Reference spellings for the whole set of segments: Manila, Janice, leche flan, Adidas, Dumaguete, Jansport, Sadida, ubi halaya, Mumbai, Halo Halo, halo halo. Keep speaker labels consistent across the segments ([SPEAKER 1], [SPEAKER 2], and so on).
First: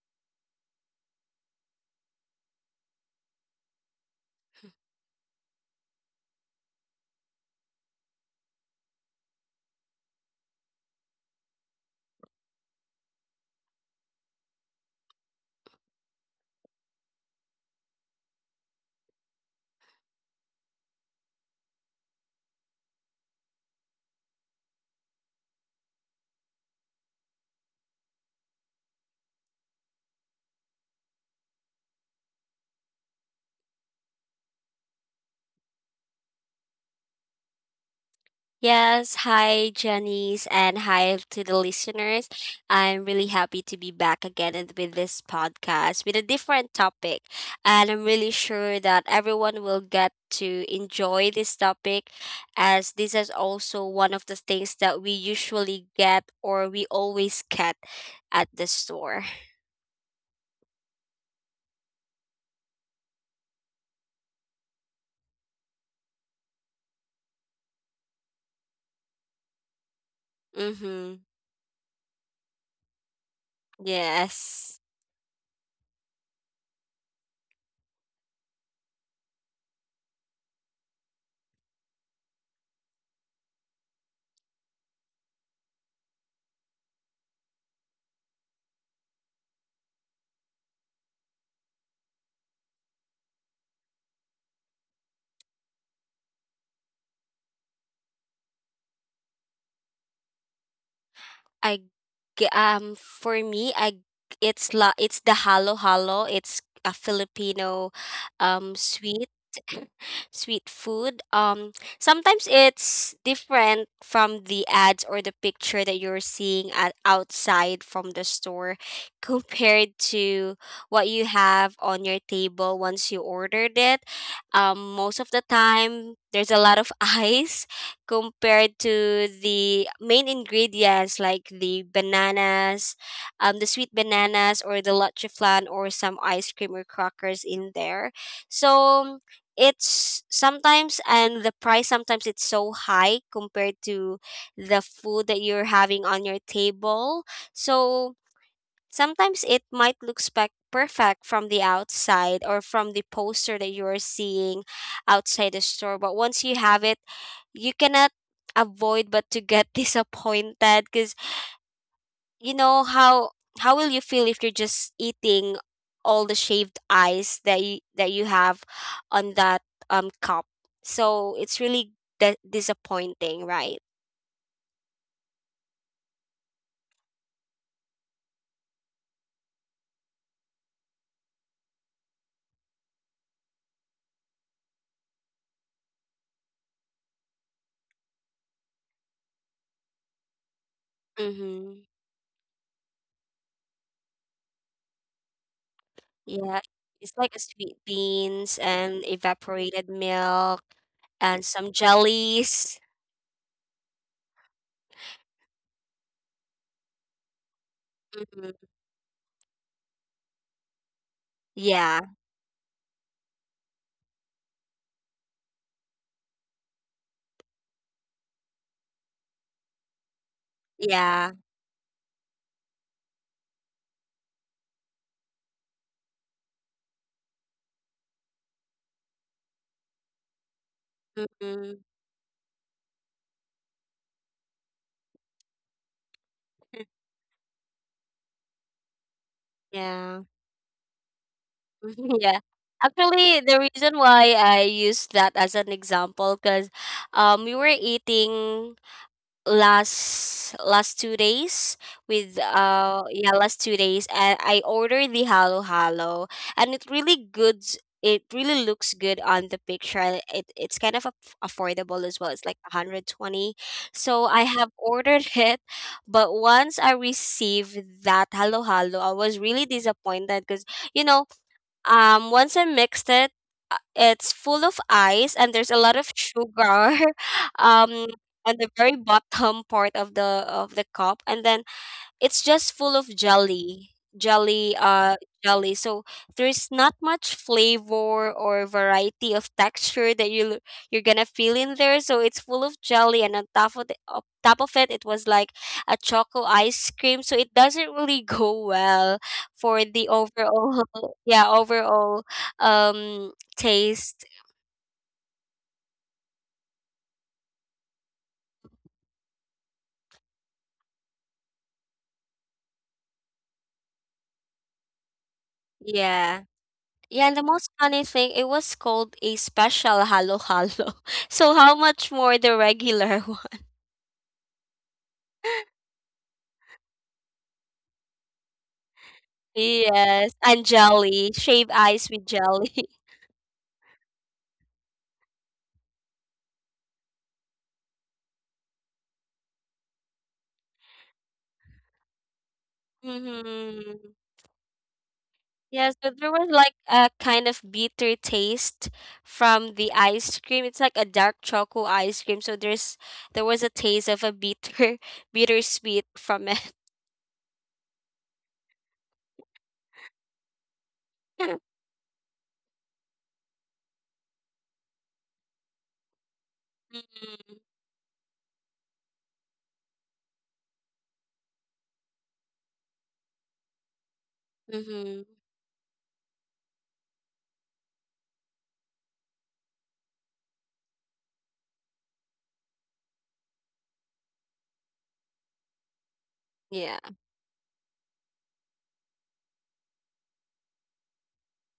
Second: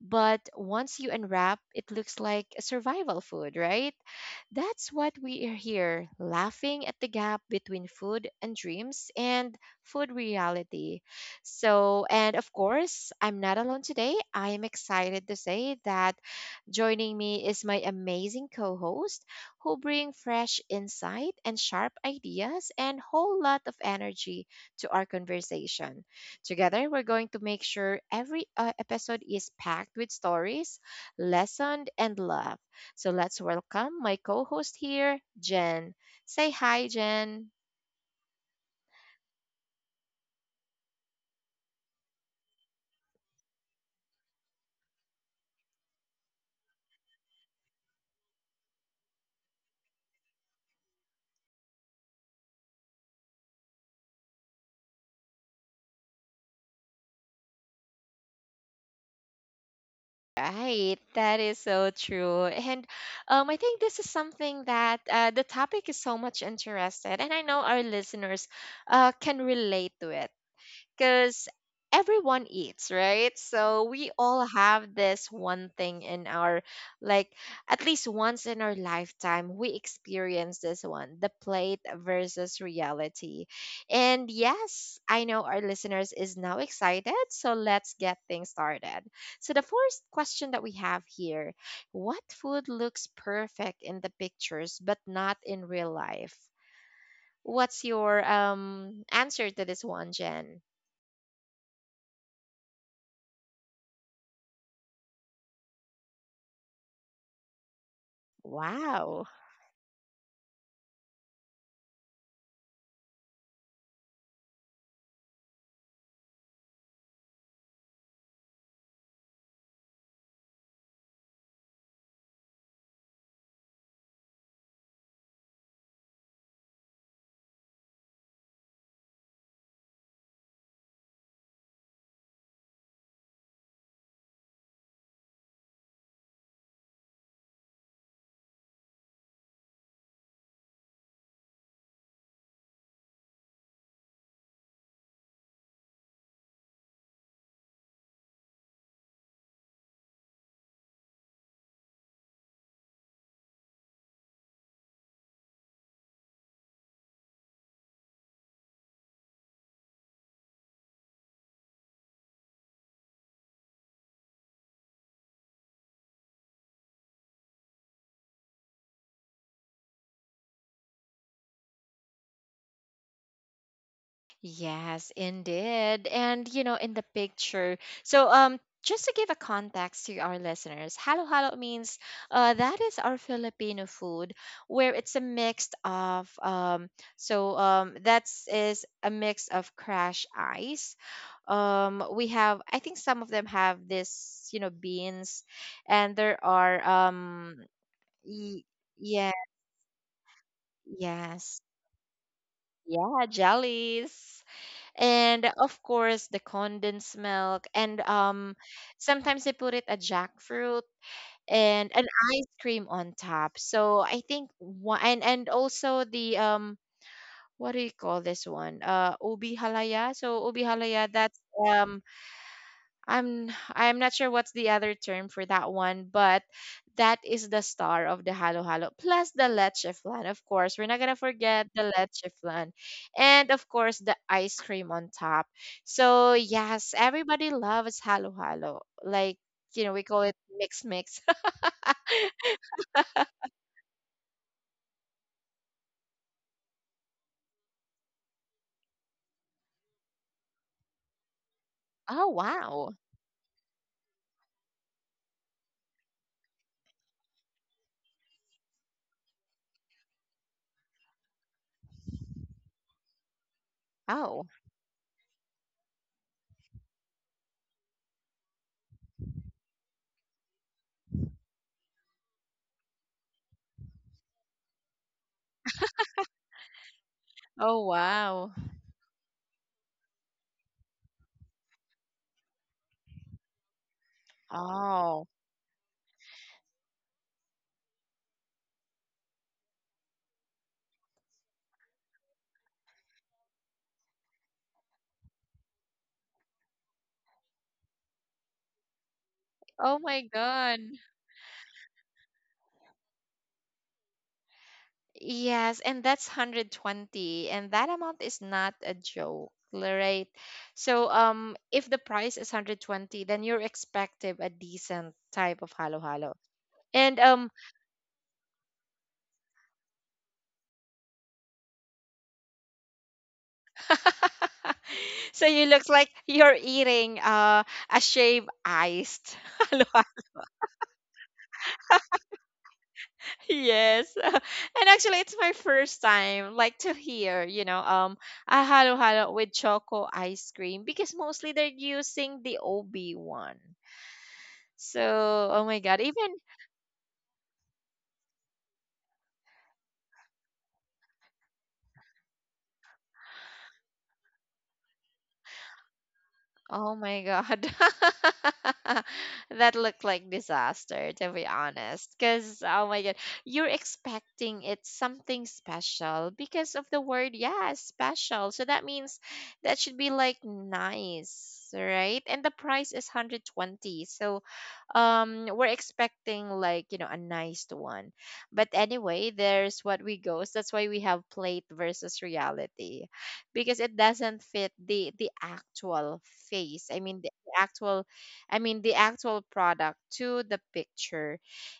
[SPEAKER 1] But once you unwrap, it looks like a survival food, right? That's what we are here, laughing at the gap between food and dreams and food reality. So, and of course, I'm not alone today. I am excited to say that joining me is my amazing co host who bring fresh insight and sharp ideas and whole lot of energy to our conversation. Together, we're going to make sure every episode is packed with stories, lesson, and love. So let's welcome my co-host here, Jen. Say hi, Jen.
[SPEAKER 2] Yes, hi Janice and hi to the listeners. I'm really happy to be back again and with this podcast with a different topic. And I'm really sure that everyone will get to enjoy this topic as this is also one of the things that we usually get or we always get at the store.
[SPEAKER 1] Right, that is so true. And I think this is something that the topic is so much interested, and I know our listeners can relate to it.
[SPEAKER 2] Mhm.
[SPEAKER 1] Because everyone eats, right? So we all
[SPEAKER 2] Yes.
[SPEAKER 1] have this one thing in our, like, at least once in our lifetime we experience this one, the plate versus reality. And yes, I know our listeners is now excited, so let's get things started. So the first question that we have here, what food looks perfect in the pictures but not in real life? What's your answer to this one, Jen?
[SPEAKER 2] I for me, I it's la it's the halo halo. It's a Filipino
[SPEAKER 1] Wow.
[SPEAKER 2] sweet sweet food. Sometimes it's different from the ads or the picture that you're seeing at outside from the store compared to what you have on your table once you ordered it. Most of the time there's a lot of ice compared to the main ingredients like the bananas, the sweet bananas or the leche flan or some ice cream or crackers in there. So it's sometimes, and the price sometimes it's so high compared to the food that you're having on your table. So sometimes it might look perfect from the outside or from the poster that you are seeing outside the store, but once you have it, you cannot avoid but to get disappointed, because you know how will you feel if you're just eating all the shaved ice that you have on that cup. So it's really disappointing, right?
[SPEAKER 1] Yes, indeed. And you know, in the picture. So just to give a context to our listeners, halo halo means that is our Filipino food where it's a mix of so that is a mix of crash ice.
[SPEAKER 2] Mhm.
[SPEAKER 1] We have, I think some of them have this, you know, beans, and there
[SPEAKER 2] Yeah,
[SPEAKER 1] are
[SPEAKER 2] it's like a sweet beans
[SPEAKER 1] y-
[SPEAKER 2] and
[SPEAKER 1] yeah,
[SPEAKER 2] evaporated milk and
[SPEAKER 1] yes,
[SPEAKER 2] some jellies.
[SPEAKER 1] yeah, jellies, and of course the condensed milk and
[SPEAKER 2] Hmm.
[SPEAKER 1] sometimes they put it a jackfruit and
[SPEAKER 2] Yeah.
[SPEAKER 1] an ice cream on top. So I think one, and also the what do you call this one, ubi halaya. So ubi halaya,
[SPEAKER 2] Yeah,
[SPEAKER 1] that's um I'm not sure what's the other term for that one, but that is the star of the Halo Halo. Plus the leche flan, of course. We're not gonna forget
[SPEAKER 2] hmm,
[SPEAKER 1] the leche flan. And of course the ice cream on top. So yes, everybody loves Halo Halo. Like, you know, we call
[SPEAKER 2] yeah.
[SPEAKER 1] it mix mix.
[SPEAKER 2] Yeah. Actually, the reason why I use that as an example, because we were eating last last 2 days
[SPEAKER 1] Oh
[SPEAKER 2] with
[SPEAKER 1] wow.
[SPEAKER 2] last 2 days, and I ordered the halo halo, and it really good. It really looks good on the picture, and it's kind of affordable as well. It's like 120, so I
[SPEAKER 1] Oh.
[SPEAKER 2] have ordered it. But once I received that halo halo, I was really disappointed because, you know, once I mixed it, it's full of ice and there's a lot of sugar
[SPEAKER 1] Oh
[SPEAKER 2] um
[SPEAKER 1] wow.
[SPEAKER 2] on the very bottom part of the cup, and then it's just full of jelly jelly uh
[SPEAKER 1] Oh.
[SPEAKER 2] jelly So there's not much flavor or variety of texture that you're gonna feel in there. So it's full of jelly, and on top of the on top of it it was like a choco ice cream, so it doesn't really go well for
[SPEAKER 1] Oh
[SPEAKER 2] the
[SPEAKER 1] my god.
[SPEAKER 2] overall yeah, overall taste.
[SPEAKER 1] Yes, and that's 120 and that amount is not a joke, right? So if the price is 120, then you're expecting a decent type of halo-halo.
[SPEAKER 2] Yeah.
[SPEAKER 1] And
[SPEAKER 2] Yeah, and the most funny thing, it was called a special halo halo. So how much more the regular.
[SPEAKER 1] so you look like you're eating a shaved iced halo-halo.
[SPEAKER 2] Yes, and jelly, shaved ice with jelly.
[SPEAKER 1] Yes. And actually it's my first time, like, to hear, you know, a halo-halo with choco ice cream because mostly they're using the OB one.
[SPEAKER 2] Mm-hmm.
[SPEAKER 1] So, oh my
[SPEAKER 2] Yes,
[SPEAKER 1] god,
[SPEAKER 2] but
[SPEAKER 1] even
[SPEAKER 2] there was like a kind of bitter taste from the ice cream. It's like a dark choco ice cream, so there was a taste of a bitter bittersweet from it.
[SPEAKER 1] oh my god. That looked like disaster, to be honest, because oh my god, you're expecting it's something special because of the word, yeah, special. So that means that should be like nice, right? And the price is 120. So
[SPEAKER 2] Mm-hmm.
[SPEAKER 1] we're expecting, like, you know, a nice one. But anyway, there's what we goes, that's why we have plate versus reality, because it doesn't fit the actual face,
[SPEAKER 2] Yeah.
[SPEAKER 1] I mean the actual, I mean the actual product to the picture.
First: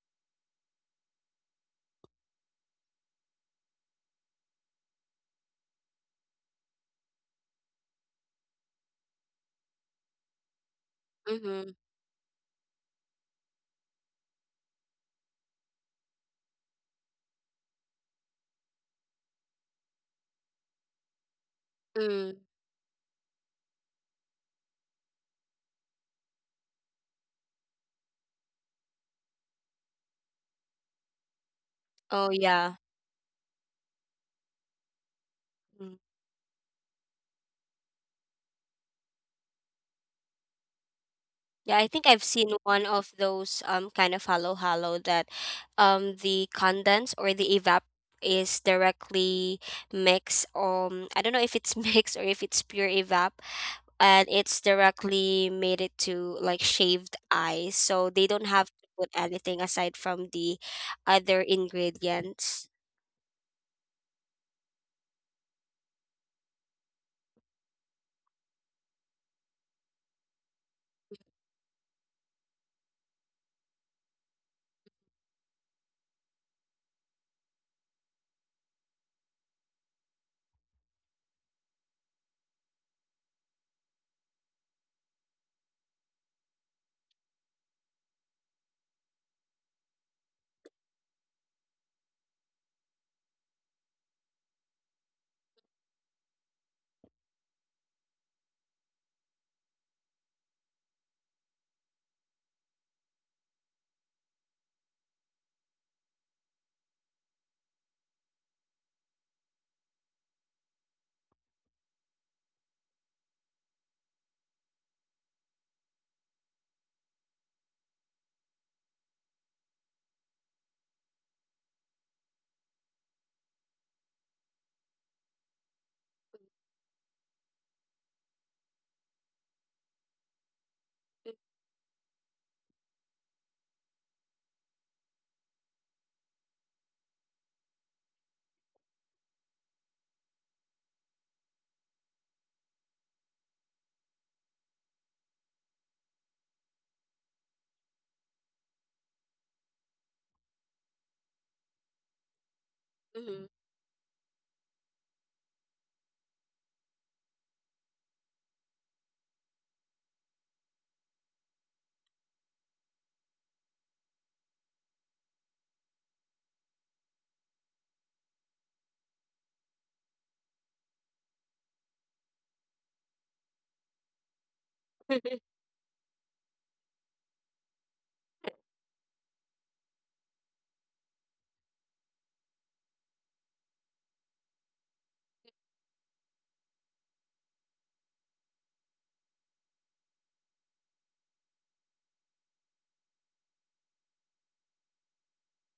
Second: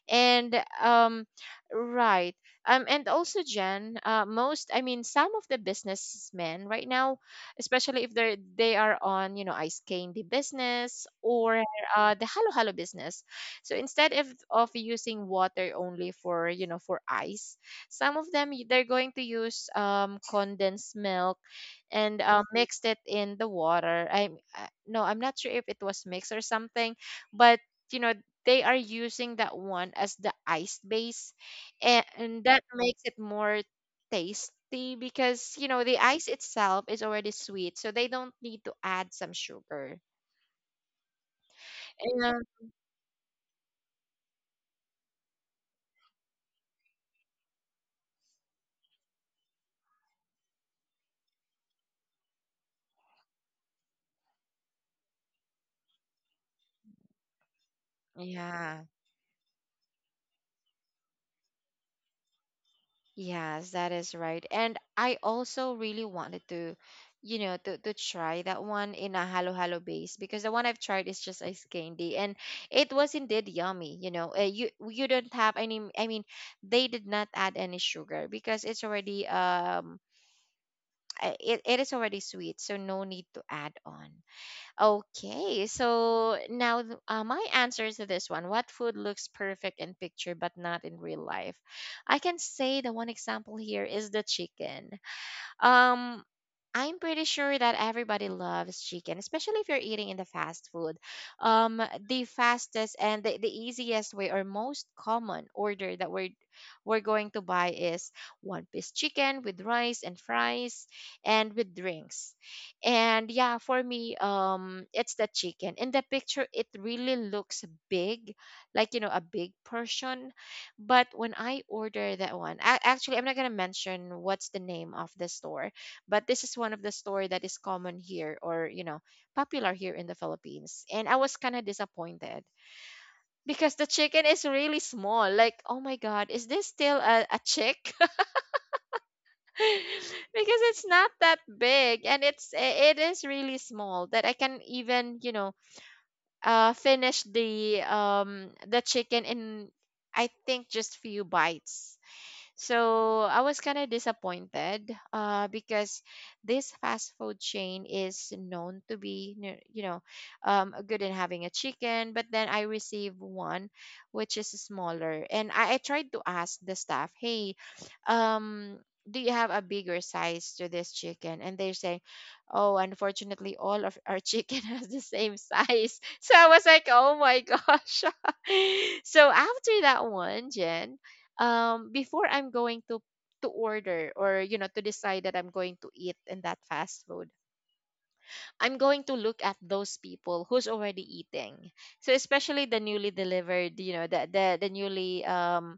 [SPEAKER 1] And um right. Um, and also, Jen, most, I mean some of the businessmen right now, especially if they are on, you know, ice the business or
[SPEAKER 2] Mm-hmm.
[SPEAKER 1] the halo halo business. So instead of using water only for, you know, for ice, some of them they're going to use condensed milk and
[SPEAKER 2] Mm.
[SPEAKER 1] mixed it in the water. I no, I'm not sure if it was mixed or something, but you know, they are using that one as the ice base, and,
[SPEAKER 2] Oh,
[SPEAKER 1] and that
[SPEAKER 2] yeah.
[SPEAKER 1] makes it more tasty, because you know the ice itself is already sweet, so they don't need to add some sugar
[SPEAKER 2] Yeah, I think I've
[SPEAKER 1] and,
[SPEAKER 2] seen one of those kind of hollow hollow that the condense or the evap is directly mixed. I don't know if it's mixed or if it's pure evap, and it's directly made it to like shaved ice, so they don't have
[SPEAKER 1] yeah.
[SPEAKER 2] to put anything aside from the other ingredients.
[SPEAKER 1] Yes, that is right. And I also really wanted to, you know, to try that one in a halo halo base, because the one I've tried is just ice candy and it was indeed yummy, you know. You don't have any, I mean, they did not add any sugar because it's already it, it is already sweet, so no need to add on. Okay, so now my answer to this one, what food looks perfect in picture but not in real life? I can say the one example here is the chicken. Um, I'm pretty sure that everybody loves chicken, especially if you're eating in the fast food. Um, the fastest and the easiest way or most common order that we're going to buy is one piece chicken with rice and fries and with drinks. And yeah, for me, it's the chicken. In the picture, it really looks big, like, you know, a big portion. But when I order that one, actually, I'm not gonna mention what's the name of the store, but this is one of the store that is common here, or you know, popular here in the Philippines. And I was kind of disappointed because the chicken is really small. Like, oh my God, is this still a chick? Because it's not that big, and it is really small that I can even, you know, finish the the chicken in, I think, just few bites. So I
[SPEAKER 2] Mhm.
[SPEAKER 1] was kind of disappointed because this fast food chain is known to be, you know, good in having a chicken, but then I received one which is smaller. And I tried to ask the staff, hey, um do you have a bigger size to this chicken? And they're saying, oh, unfortunately all of our chicken has the same size. So I was like, oh my gosh. So after that one, Jen, before I'm going to order, or you know, to decide that I'm going to eat in that fast food, I'm going to look at those people who's already eating. So especially the newly delivered, you know, the newly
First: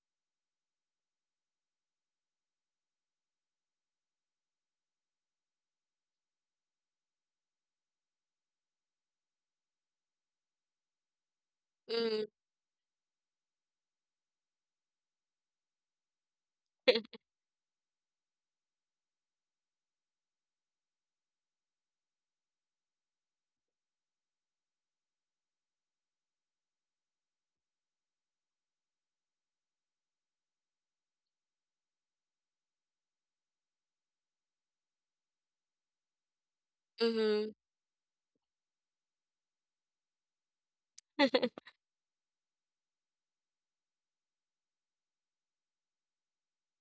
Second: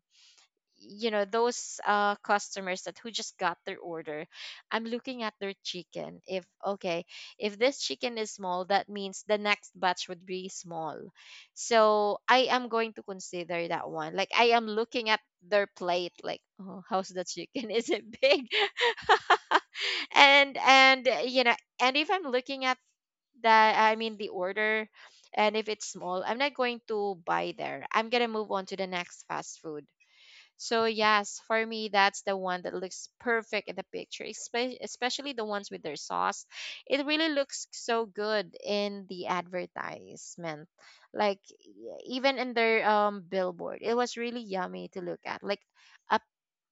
[SPEAKER 1] you know, those customers that who just got their order. I'm looking at their chicken, if okay, if this chicken is small, that means the next batch would be small. So
[SPEAKER 2] Mm.
[SPEAKER 1] I am going to consider that one, like I am looking at their plate like, oh, how's the chicken? Is it big? And you know, and if I'm looking at that, I mean the order, and if it's small, I'm not going to buy there. I'm gonna move on to the next fast food. So yes, for me, that's the one that looks perfect in the picture, especially the ones with their sauce. It really
[SPEAKER 2] Mhm.
[SPEAKER 1] looks so good in the advertisement, like, even in their billboard. It was really yummy to look at, like a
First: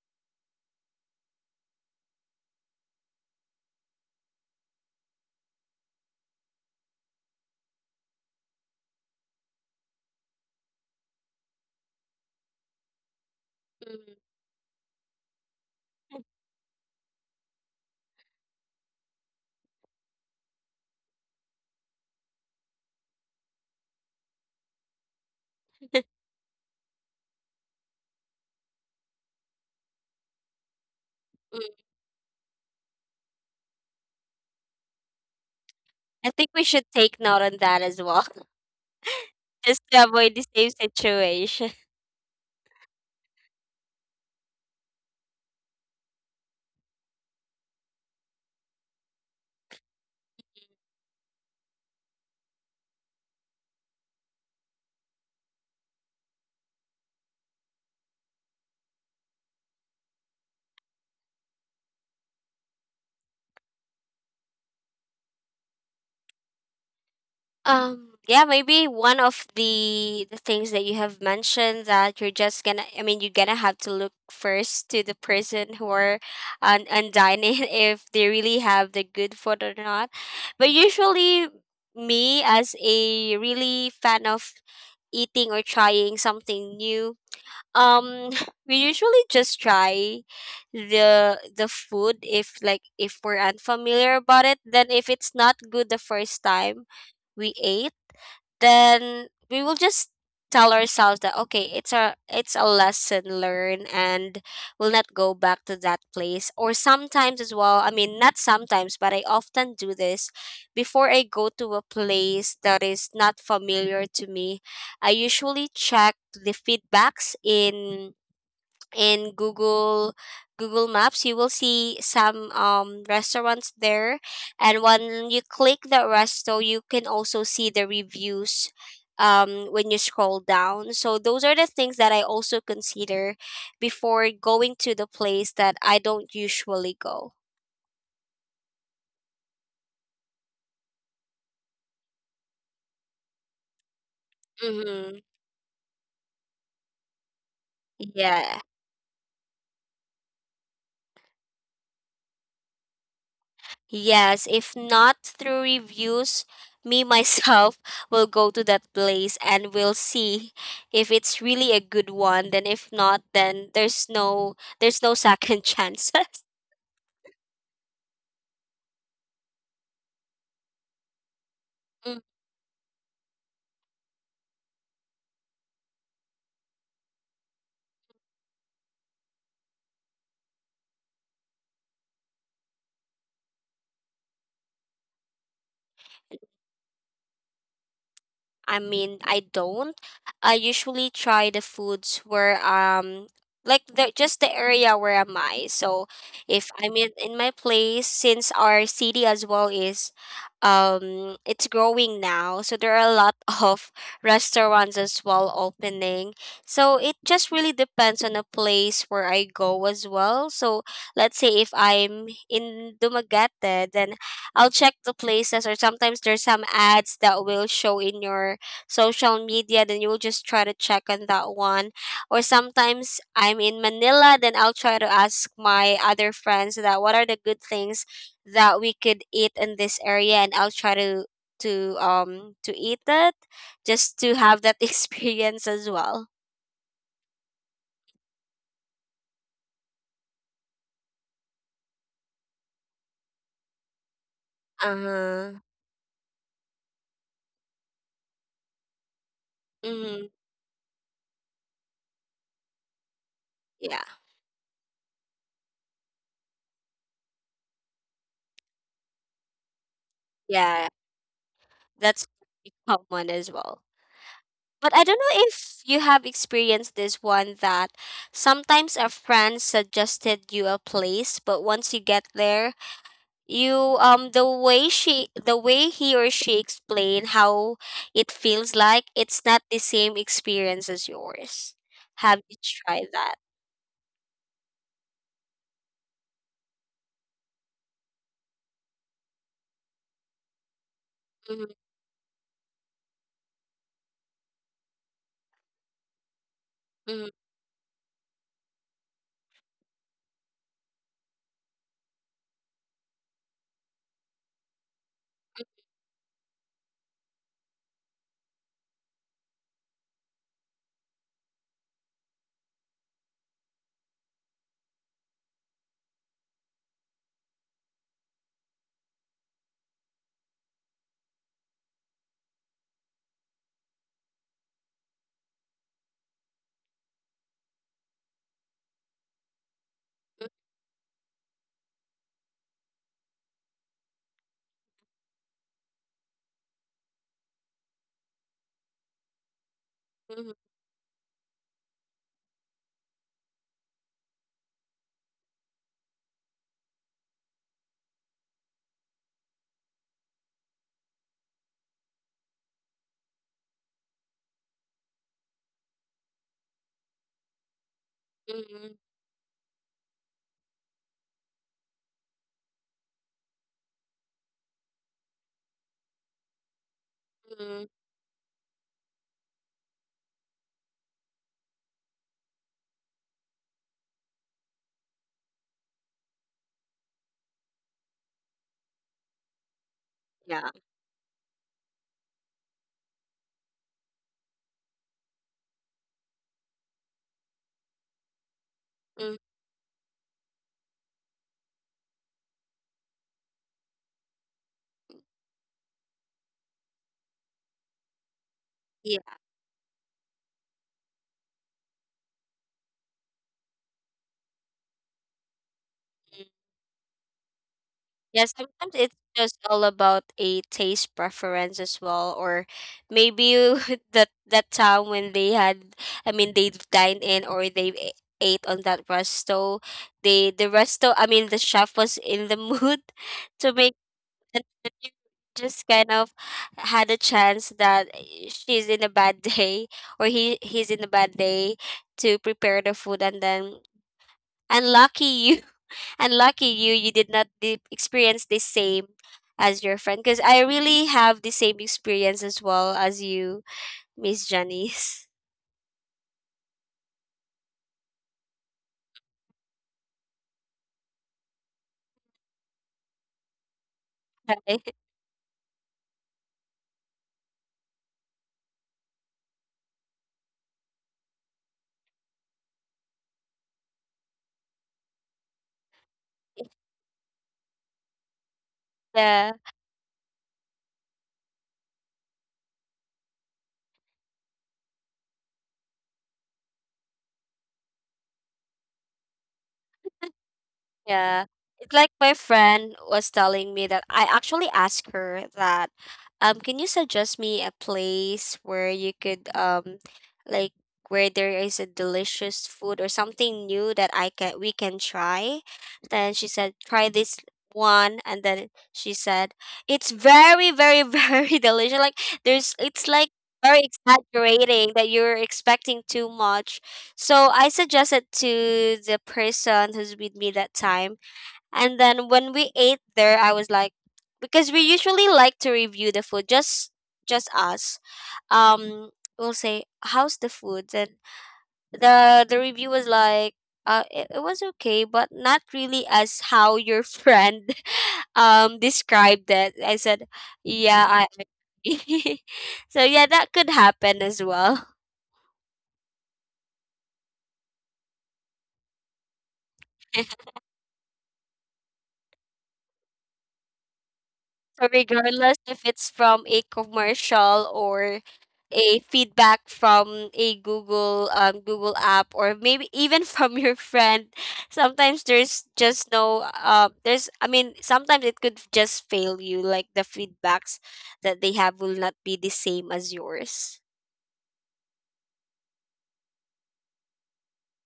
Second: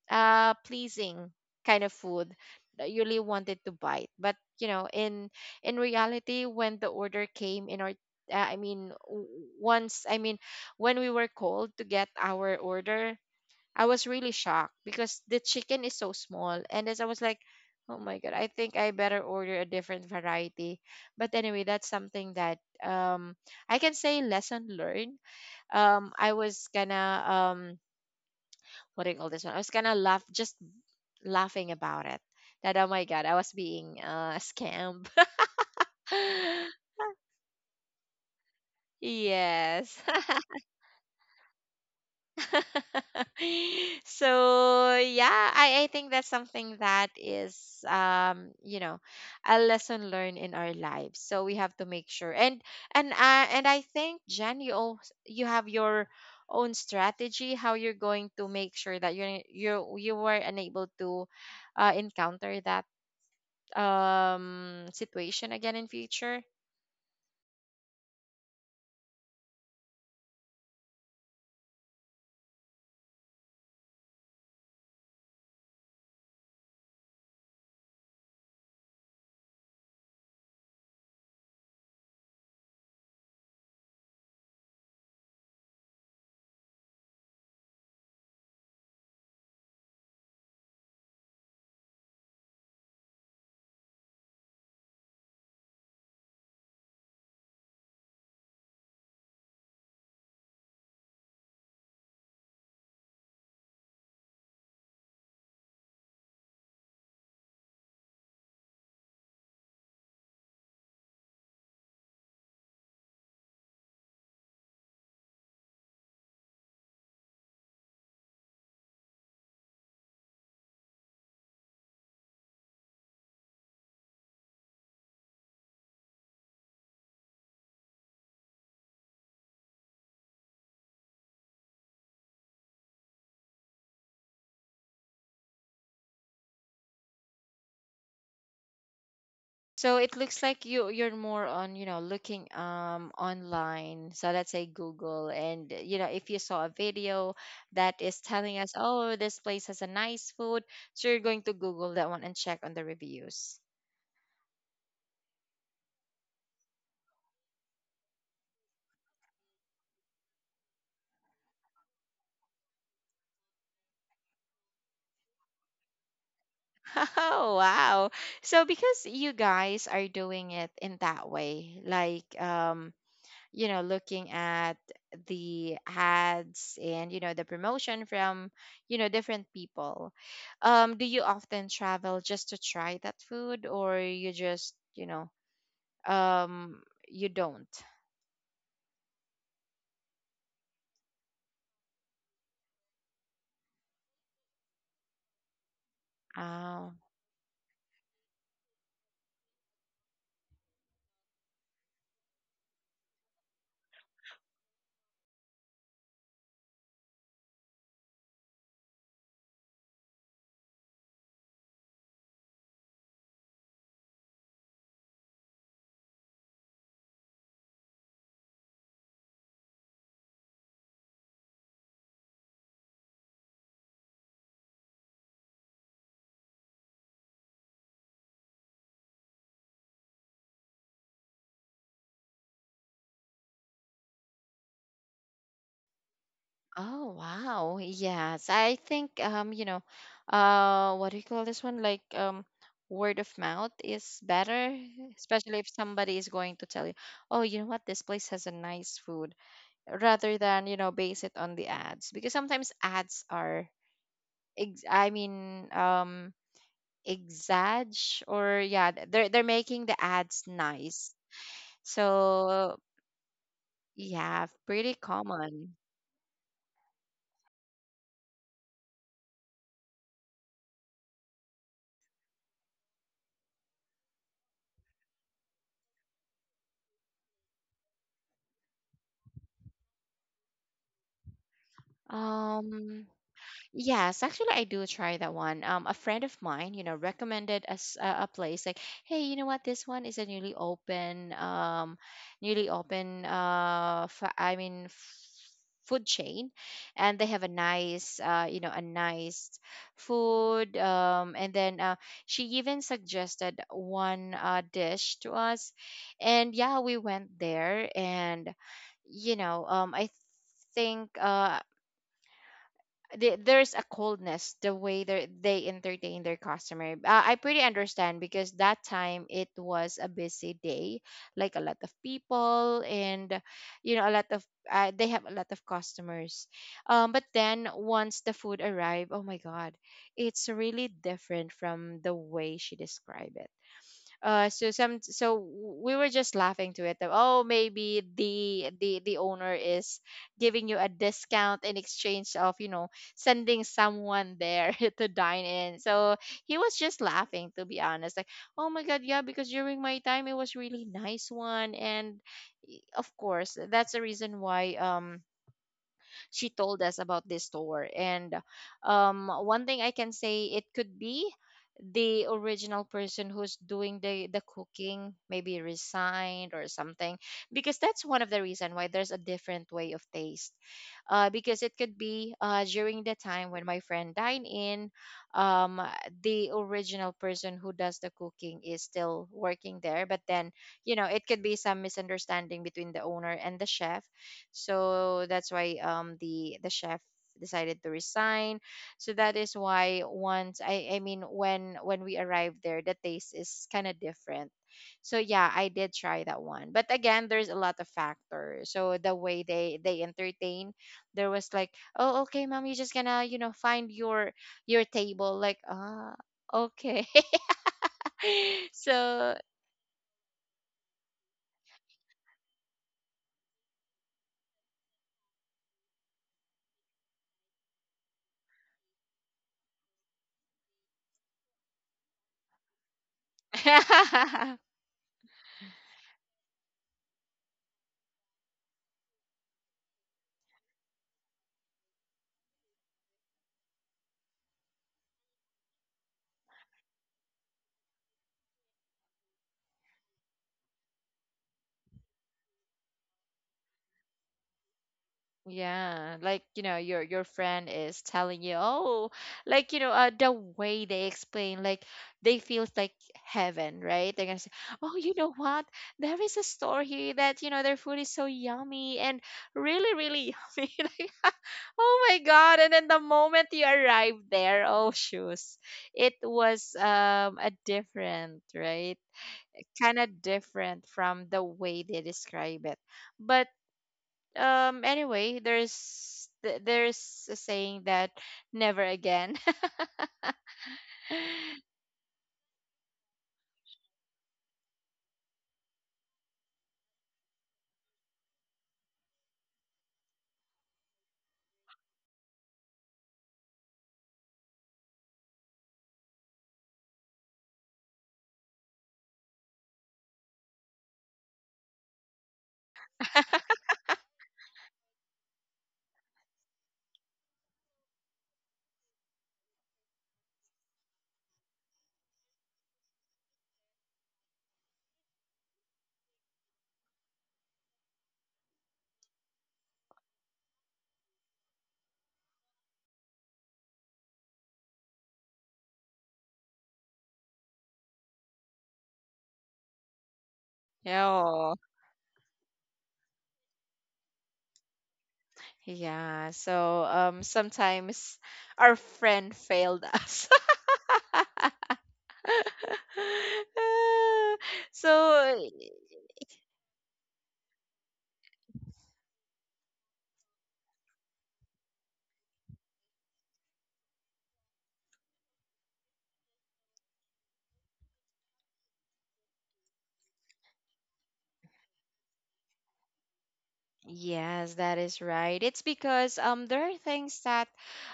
[SPEAKER 1] a pleasing kind of food that you really wanted to bite. But you know, in reality, when the order came in our I mean, once, I mean, when we were called to get our order, I was
[SPEAKER 2] Mm.
[SPEAKER 1] really shocked because the chicken is so small. And as I was like, oh my God, I think I better order a different variety. But anyway, that's something that um, I can say, lesson learned. I was gonna, um, what do you call this one? I was gonna laugh, just laughing
[SPEAKER 2] Mm.
[SPEAKER 1] about it. That, oh my God, I was being scammed.
[SPEAKER 2] I think we should take note on that as well, just
[SPEAKER 1] Yes.
[SPEAKER 2] to avoid the same situation.
[SPEAKER 1] So yeah, I think that's something that is you know, a lesson learned in our lives. So we have to make sure. And I think, Jen, you have your own strategy how you're going to make sure that you were unable to encounter that situation again in future.
[SPEAKER 2] Yeah, maybe one of the things that you have mentioned, that you're just gonna, I mean, you're gonna have to look first to the person who are on dining if they really have the good food or not. But usually, me as a really fan of eating or trying something new, um, we usually just try the food if, like, if we're unfamiliar about it. Then if it's not good the first time we ate, then we will just tell ourselves that, okay, it's a lesson learned, and we'll not go back to that place. Or sometimes as well, I mean, not sometimes, but I often do this: before I go to a place that is not familiar to me, I usually check the feedbacks in Google. Google Maps, you will see some restaurants there, and when you click the resto, you can also see the reviews when you scroll down. So those are the things that I also consider before going to the place that I don't usually go.
[SPEAKER 1] So it looks like you, you're more on, you know, looking online. So let's say
[SPEAKER 2] Mm-hmm.
[SPEAKER 1] Google, and you know, if you saw a video that is telling
[SPEAKER 2] Yeah.
[SPEAKER 1] us, oh, this place has a nice food, so you're going to Google that one and check on the reviews.
[SPEAKER 2] Yes, if not through reviews, me myself will go to that place and will see if it's really a good one. Then if not, then there's no second chances.
[SPEAKER 1] Oh, wow. So because you guys are doing it in that way, like you know looking at the ads and you know the promotion from you know different people do you often travel just to try that food or you just um you don't
[SPEAKER 2] I mean, I don't. I usually try the foods where like the just the area where am I. So if
[SPEAKER 1] um
[SPEAKER 2] I'm in my place, since our city as well is it's growing now, so there are a lot of restaurants as well opening. So it just really depends on the place where I go as well. So let's say if I'm in Dumaguete, then I'll check the places, or sometimes there's some ads that will show in your social media, then you'll just try to check on that one. Or sometimes I'm in Manila, then I'll try to ask my other friends that what are the good things that we could eat in this area, and I'll try to to eat it, just to have that experience as well.
[SPEAKER 1] oh wow. Yes, I think you know what do you call this one, like word of mouth is better,
[SPEAKER 2] Uh
[SPEAKER 1] especially if
[SPEAKER 2] huh.
[SPEAKER 1] somebody is going to tell you, oh, you know what, this place has a nice food,
[SPEAKER 2] Mm-hmm.
[SPEAKER 1] rather than you know base it on the ads, because sometimes ads are
[SPEAKER 2] Yeah,
[SPEAKER 1] ex- i mean um exag, or yeah, they're making the ads
[SPEAKER 2] yeah,
[SPEAKER 1] nice.
[SPEAKER 2] that's
[SPEAKER 1] So
[SPEAKER 2] common as well.
[SPEAKER 1] yeah, pretty
[SPEAKER 2] But I don't know
[SPEAKER 1] common.
[SPEAKER 2] if you have experienced this one, that sometimes a friend suggested you a place, but once you get there, you the way she the way he or she explained how it feels like, it's not the same experience as yours. Have you
[SPEAKER 1] um
[SPEAKER 2] tried that?
[SPEAKER 1] Yes, actually, I do try that one. A friend of mine, you know, recommended us a place like, hey, you know what? This one is a
[SPEAKER 2] Mm-hmm,
[SPEAKER 1] newly open, food chain, and they
[SPEAKER 2] mm-hmm,
[SPEAKER 1] have a nice, you know, a nice food. And then she even suggested one dish to us, and yeah, we went there, and you know, I think the- there's a coldness the way they entertain their customer. I pretty understand because that time it was a busy day, like a lot of people and you know a lot of they have a lot of customers. But then once the food arrived, oh my god, it's really different from the way she described it. So we were just laughing to it that, oh maybe the owner is
[SPEAKER 2] mm-hmm,
[SPEAKER 1] giving you a discount in exchange of you know sending someone there to dine in. So he was just laughing, to be honest, like, oh my god. Yeah, because during my time it was really nice one. And of course that's the reason why she told us about this store. And
[SPEAKER 2] mm-hmm,
[SPEAKER 1] one thing I can say, it could be the original person who's doing the cooking maybe resigned or something, because
[SPEAKER 2] mm-hmm.
[SPEAKER 1] that's one of the reason why there's a different way of taste. Because it could be during the time when my friend dined in, um, the original person who does the cooking is still working there, but then
[SPEAKER 2] Yeah.
[SPEAKER 1] you know it could be some misunderstanding between the owner and the chef. So that's why the chef decided to resign. So that
[SPEAKER 2] Mm,
[SPEAKER 1] is why once when we arrived there the taste is kind of different. So yeah, I did try that one. But again, there's a lot of factors. So the
[SPEAKER 2] yeah.
[SPEAKER 1] way they entertain, there was like, "Oh, okay, mom, you're just gonna, you know, find your table." Like, "Ah, okay."
[SPEAKER 2] Yeah, sometimes it's
[SPEAKER 1] So
[SPEAKER 2] just all about a taste preference as well. Or maybe you, that that time when they had, I mean, they dined in or they ate on that resto, they the resto, I mean, the chef was in the mood to make that that you just kind of had a chance that she's in a bad day or he's in a bad day to prepare the food, and then unlucky you. And lucky you, you did not experience the same as your friend, because I really have the same experience as well as you, Miss Janice.
[SPEAKER 1] yeah, like you know, your friend is telling you, oh, like you know, the way they explain, like they feels like heaven, right? They're gonna say,
[SPEAKER 2] Right?
[SPEAKER 1] oh, you know what? There is a store here that you know their food is so yummy and really, really yummy. Like, oh my God! And then the moment you arrive there, oh shoes, it was a different, right?
[SPEAKER 2] Yeah.
[SPEAKER 1] Kind of different from the way they describe it. But anyway, there's there's a saying that never again.
[SPEAKER 2] Yeah. It's like my friend was telling me that I actually asked her that, can you suggest me a place where you could like where there is a delicious food or something new that I can we can try? Then she said, try this one, and then she said, it's very, very, very delicious. Like, there's it's like very exaggerating that you're expecting too much. So I suggested to the person who's with me that time. And then when we ate there, I was like, because we usually like to review the food, just us. Um, we'll say, "How's the food?" Then the review was like, It was okay, but not really as how your friend described it." I said, "Yeah, I."
[SPEAKER 1] Oh
[SPEAKER 2] So yeah, that could happen as well.
[SPEAKER 1] yeah, so sometimes our friend failed us. Ah, so
[SPEAKER 2] So regardless if it's from a commercial or a feedback from a Google Google app, or maybe even from your friend, sometimes there's just no there's, I mean, sometimes it could just fail you, like the feedbacks that they have will not be the same as yours.
[SPEAKER 1] yes, that is right. It's because there are things that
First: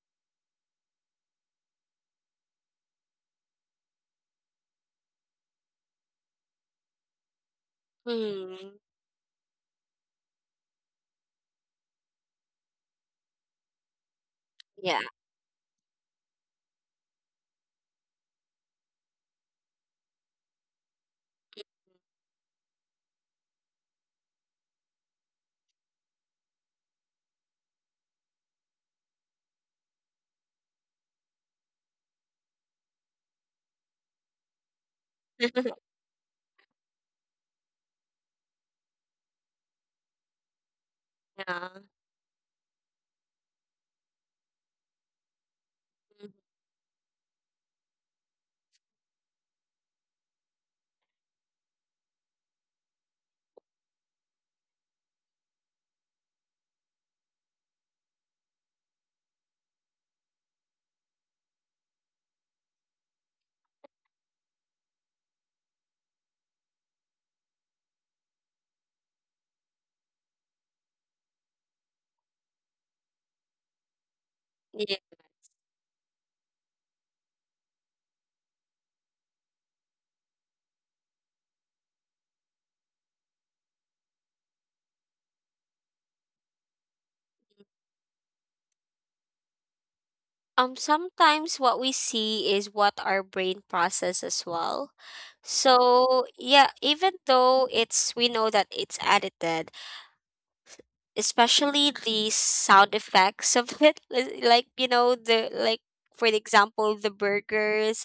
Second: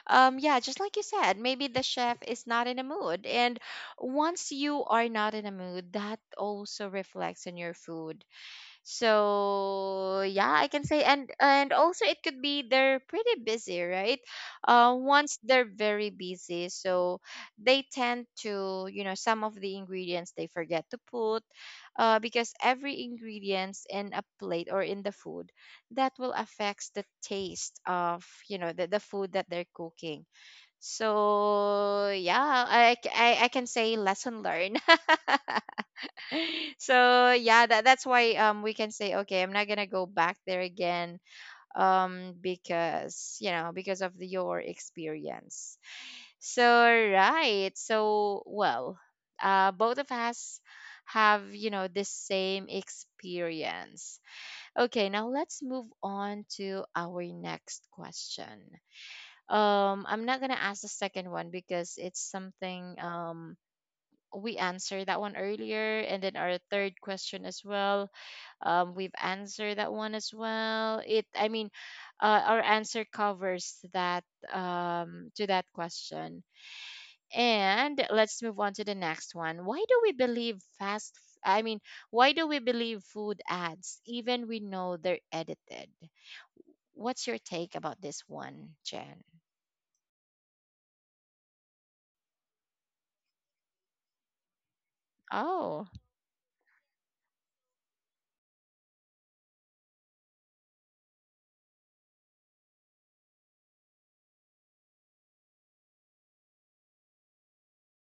[SPEAKER 1] yeah, just like you said, maybe the chef is not in a mood, and once you are not in a mood, that also reflects on your food.
[SPEAKER 2] Hmm.
[SPEAKER 1] So yeah, I can say, and also it could be they're pretty busy, right?
[SPEAKER 2] Yeah.
[SPEAKER 1] Once they're very busy, so they tend to you know some of the ingredients they forget to put, because every ingredients in a plate or in the food that will affects the taste of you know the food that they're cooking. So yeah, I can say lesson learned. So yeah, that's why we can say okay, I'm not gonna go back there again,
[SPEAKER 2] Yeah.
[SPEAKER 1] because you know because of your experience. So right, so well, both of us have you know the same experience. Okay, now let's move on to our next question. I'm not gonna ask the second one because it's something we answered that one earlier, and then our third question as well, we've answered that one as well. It I mean our answer covers that,
[SPEAKER 2] Mhm.
[SPEAKER 1] to that question. And let's move on to the next one. Why do we believe fast f- I mean why do we believe food ads even we know they're edited? What's your take about this one, Jen?
[SPEAKER 2] Sometimes what we see is what our brain process as well.
[SPEAKER 1] Oh
[SPEAKER 2] So yeah, even though it's we know that it's edited, especially the sound effects of it, like you know the like for the example the burgers,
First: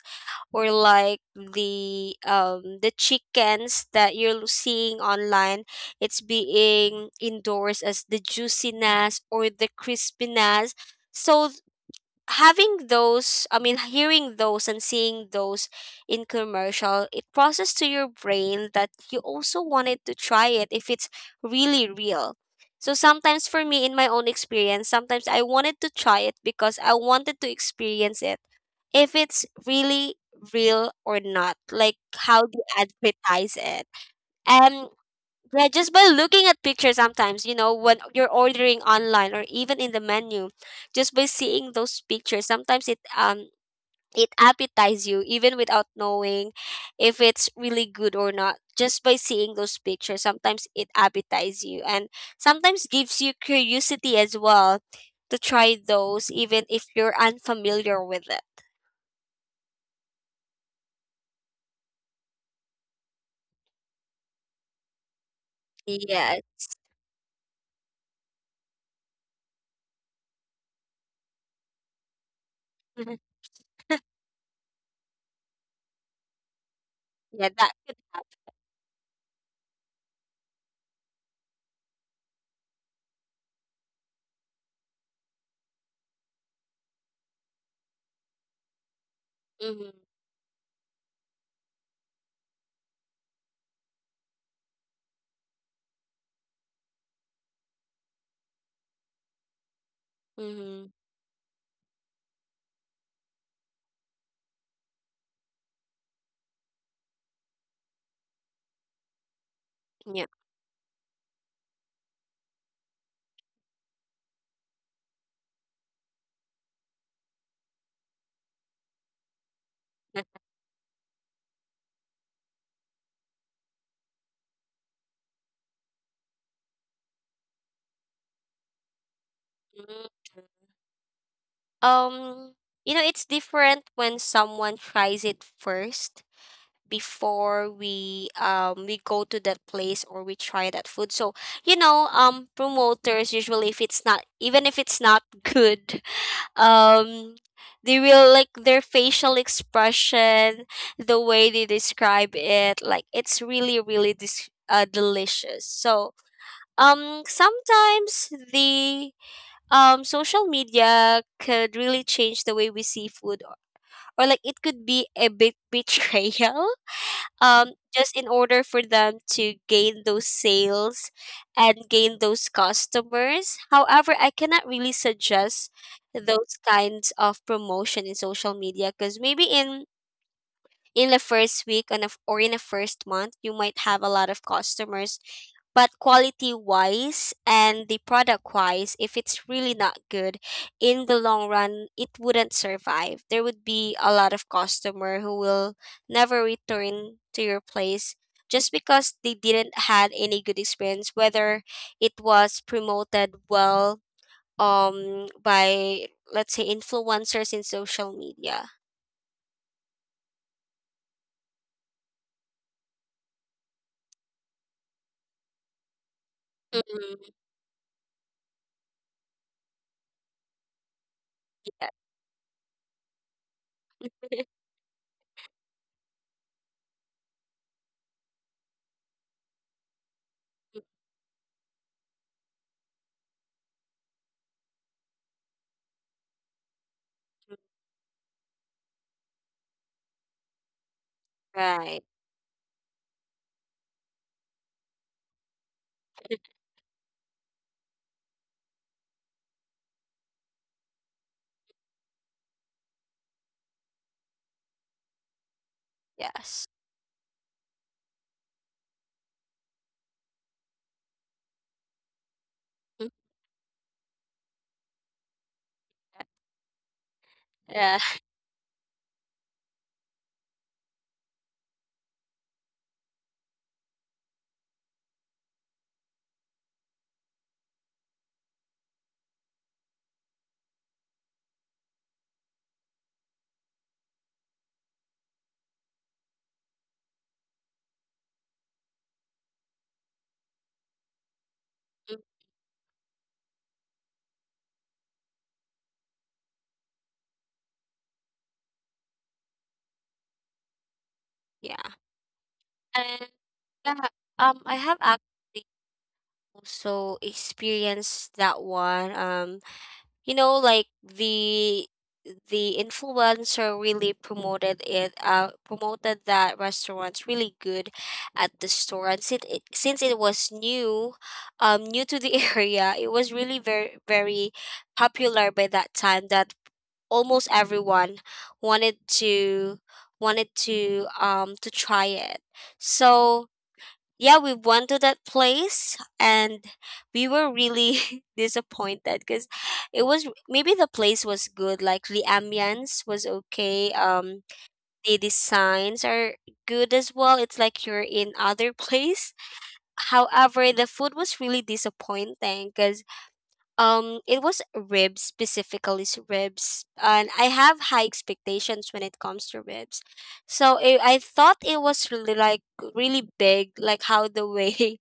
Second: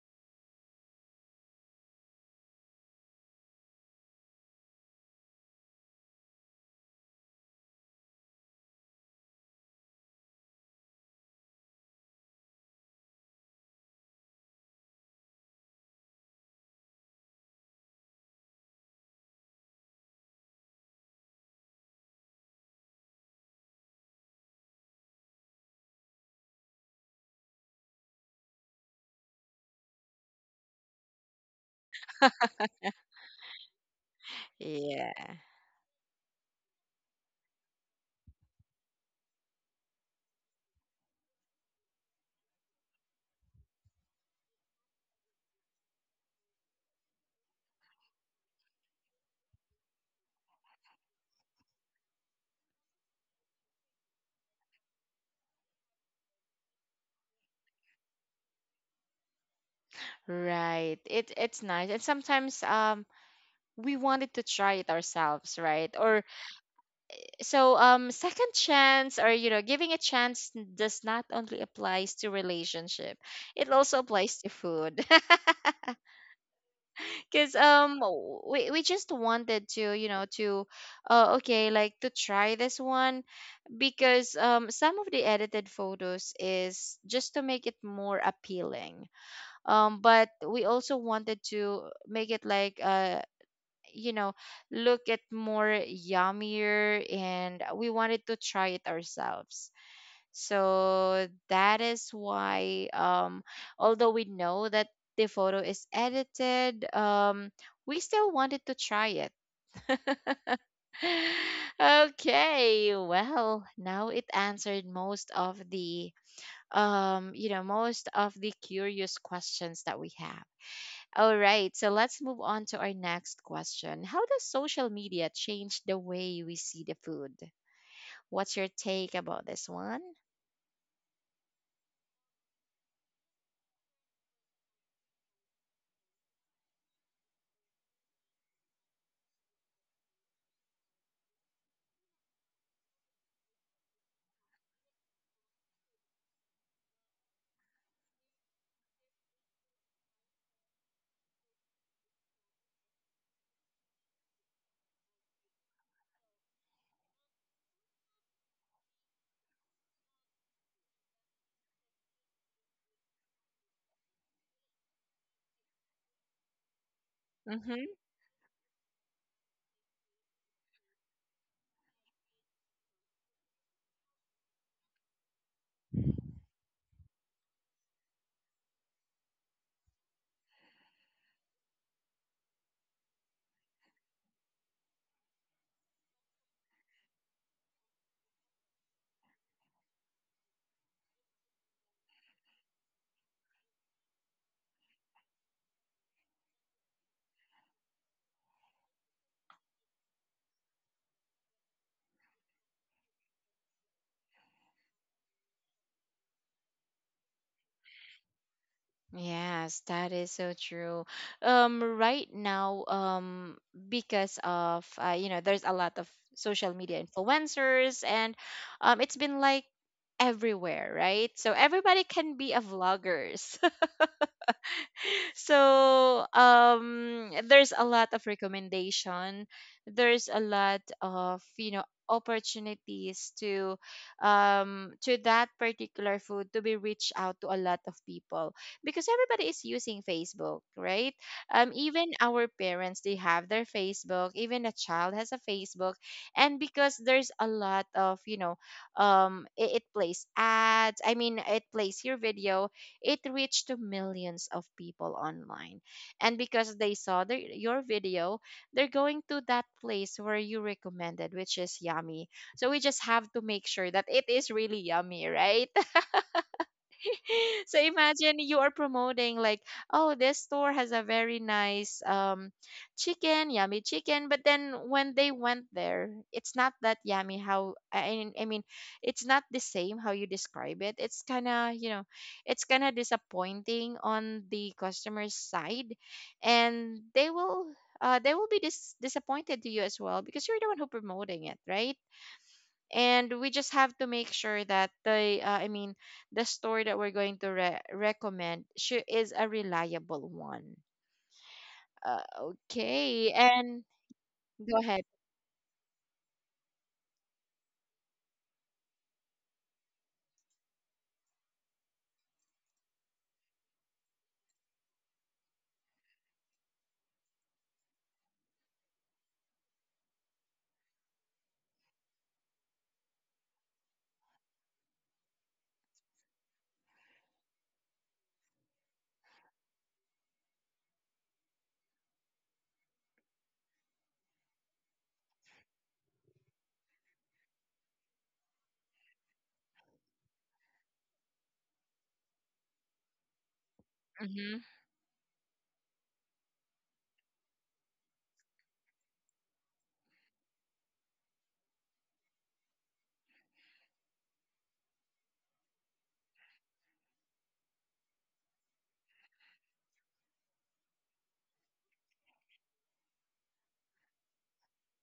[SPEAKER 2] or like the chickens that seeing online, it's being endorsed as the juiciness or the crispiness. So having those, I mean, hearing those and seeing those in commercial, it processed to your brain that you also wanted to try it if it's really real. So sometimes for me, in my own experience, sometimes I wanted to try it because I wanted to experience it if it's really real or not, like how they advertise it.
[SPEAKER 1] yeah,
[SPEAKER 2] Yeah, just by looking at pictures sometimes, you know, when you're ordering online or even in the menu, just by seeing those pictures, sometimes it it appetizes you even without knowing if it's really good or not. Just by seeing those pictures, sometimes it appetizes you and sometimes gives you curiosity as well to try those even if you're unfamiliar with it.
[SPEAKER 1] right, it it's nice, and sometimes we wanted to try it ourselves, right? Or
[SPEAKER 2] Yeah.
[SPEAKER 1] so second chance, or you know giving a chance, does not only applies to relationship, it also applies to food.
[SPEAKER 2] Yeah,
[SPEAKER 1] Because
[SPEAKER 2] that could
[SPEAKER 1] um w-
[SPEAKER 2] happen.
[SPEAKER 1] we, we just wanted to you know to okay, like to try this one, because some of the edited photos is just to make it more appealing.
[SPEAKER 2] Mm-hmm.
[SPEAKER 1] But we also wanted to make it like you know, look at more yummier, and we wanted to try it ourselves.
[SPEAKER 2] Mm-hmm.
[SPEAKER 1] So that is why although we know that the photo is edited, we still wanted to try it. Okay, well, now it answered most of the you know most of the curious questions that we have. All right, so let's move on to our next question. How does social media change the way we see the food? What's your take about this one?
[SPEAKER 2] Yeah. Um, you know, it's different when someone tries it first before we go to that place or we try that food. So, promoters usually, if it's not good, um they will, like, their facial expression, the way they describe it, like it's really really delicious. So, sometimes the social media could really change the way we see food, or like it could be a big betrayal
[SPEAKER 1] Mm-hmm.
[SPEAKER 2] just in order for them to gain those sales and gain those customers. However, I cannot really suggest those kinds of promotion in social media, because maybe in the first week or in the first month you might have a lot of customers, but quality wise and the product wise, if it's really not good, in the long run it wouldn't survive. There would be a lot of customer who will never return to your place, just because they didn't had any good experience, whether it was promoted well by, let's say, influencers in social media.
[SPEAKER 1] Yes, that is so true. Right now, because of you know, there's a lot of social media
[SPEAKER 2] Mm.
[SPEAKER 1] influencers, and it's been like everywhere, right? So
[SPEAKER 2] Yeah.
[SPEAKER 1] everybody can be a vloggers. So there's a lot of recommendation, there's a lot of you know opportunities to that particular food to be reached out to a lot of people, because everybody is using Facebook, right? Even
[SPEAKER 2] Right.
[SPEAKER 1] our parents, they have their Facebook, even a child has a Facebook. And because there's a lot of you know it plays ads I mean it plays your video, it reached to millions of people online. And
[SPEAKER 2] Yes.
[SPEAKER 1] because they saw your video, they're going to that place where you recommended, which is yummy. So we just
[SPEAKER 2] Mm,
[SPEAKER 1] have to make sure that it is really yummy, right? So
[SPEAKER 2] yeah.
[SPEAKER 1] imagine you are promoting like, oh, this store has a very nice chicken, yummy chicken, but then when they went there, it's not that yummy how it's not the same how you describe it. It's kind of, you know, it's kind of disappointing on the customer's side, and they will be disappointed to you as well, because you're the one who promoting it, right?
[SPEAKER 2] Mm,
[SPEAKER 1] And we just have to make sure that the the store that we're going to recommend sure is a reliable one.
[SPEAKER 2] yeah.
[SPEAKER 1] Okay.
[SPEAKER 2] And,
[SPEAKER 1] And
[SPEAKER 2] yeah,
[SPEAKER 1] go
[SPEAKER 2] I have
[SPEAKER 1] ahead.
[SPEAKER 2] actually also experienced that one. Like the influencer really promoted that restaurant's really good at the store. And since it was new to the area, it was really very very popular by that time, that almost everyone wanted to wanted to try it. So, yeah, we went to that place, and we were really disappointed, because it was maybe the place was good, like the ambience was okay.
[SPEAKER 1] Hmm.
[SPEAKER 2] The designs are good as well. It's like you're in other place. However, the food was really disappointing, because it was ribs, specifically ribs, and I have high expectations when it comes to ribs. So I thought it was really like really big, like how the way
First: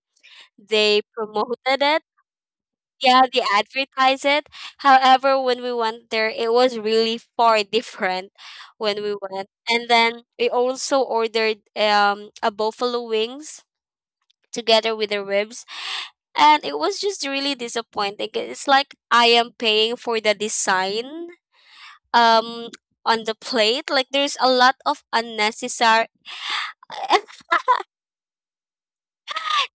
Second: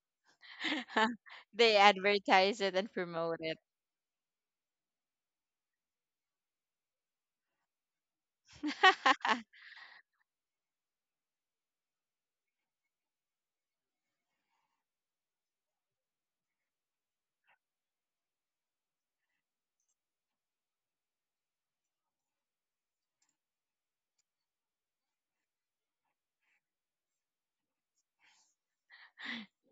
[SPEAKER 2] they
[SPEAKER 1] They
[SPEAKER 2] promoted it.
[SPEAKER 1] advertise it and
[SPEAKER 2] Yeah,
[SPEAKER 1] promote
[SPEAKER 2] they
[SPEAKER 1] it.
[SPEAKER 2] advertised it. However, when we went there it was really far different. When we went, and then we also ordered a buffalo wings together with the ribs, and it was just really disappointing. It's like I am paying for the design, um on the plate, like there's a lot of unnecessary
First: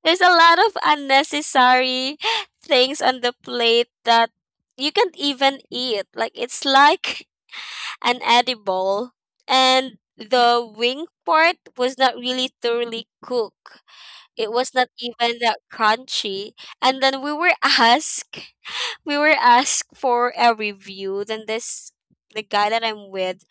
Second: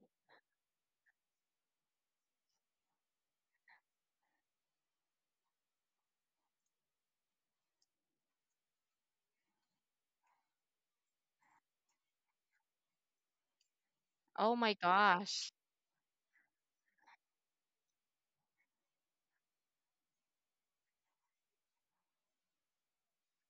[SPEAKER 2] there's a lot of unnecessary things on the plate that you can't even eat. Like, it's like an edible. And the wing part was not really thoroughly cooked. It
[SPEAKER 1] Oh my
[SPEAKER 2] was not even
[SPEAKER 1] gosh.
[SPEAKER 2] that crunchy. And then we were asked we were asked for a review. Then this the guy that I'm with,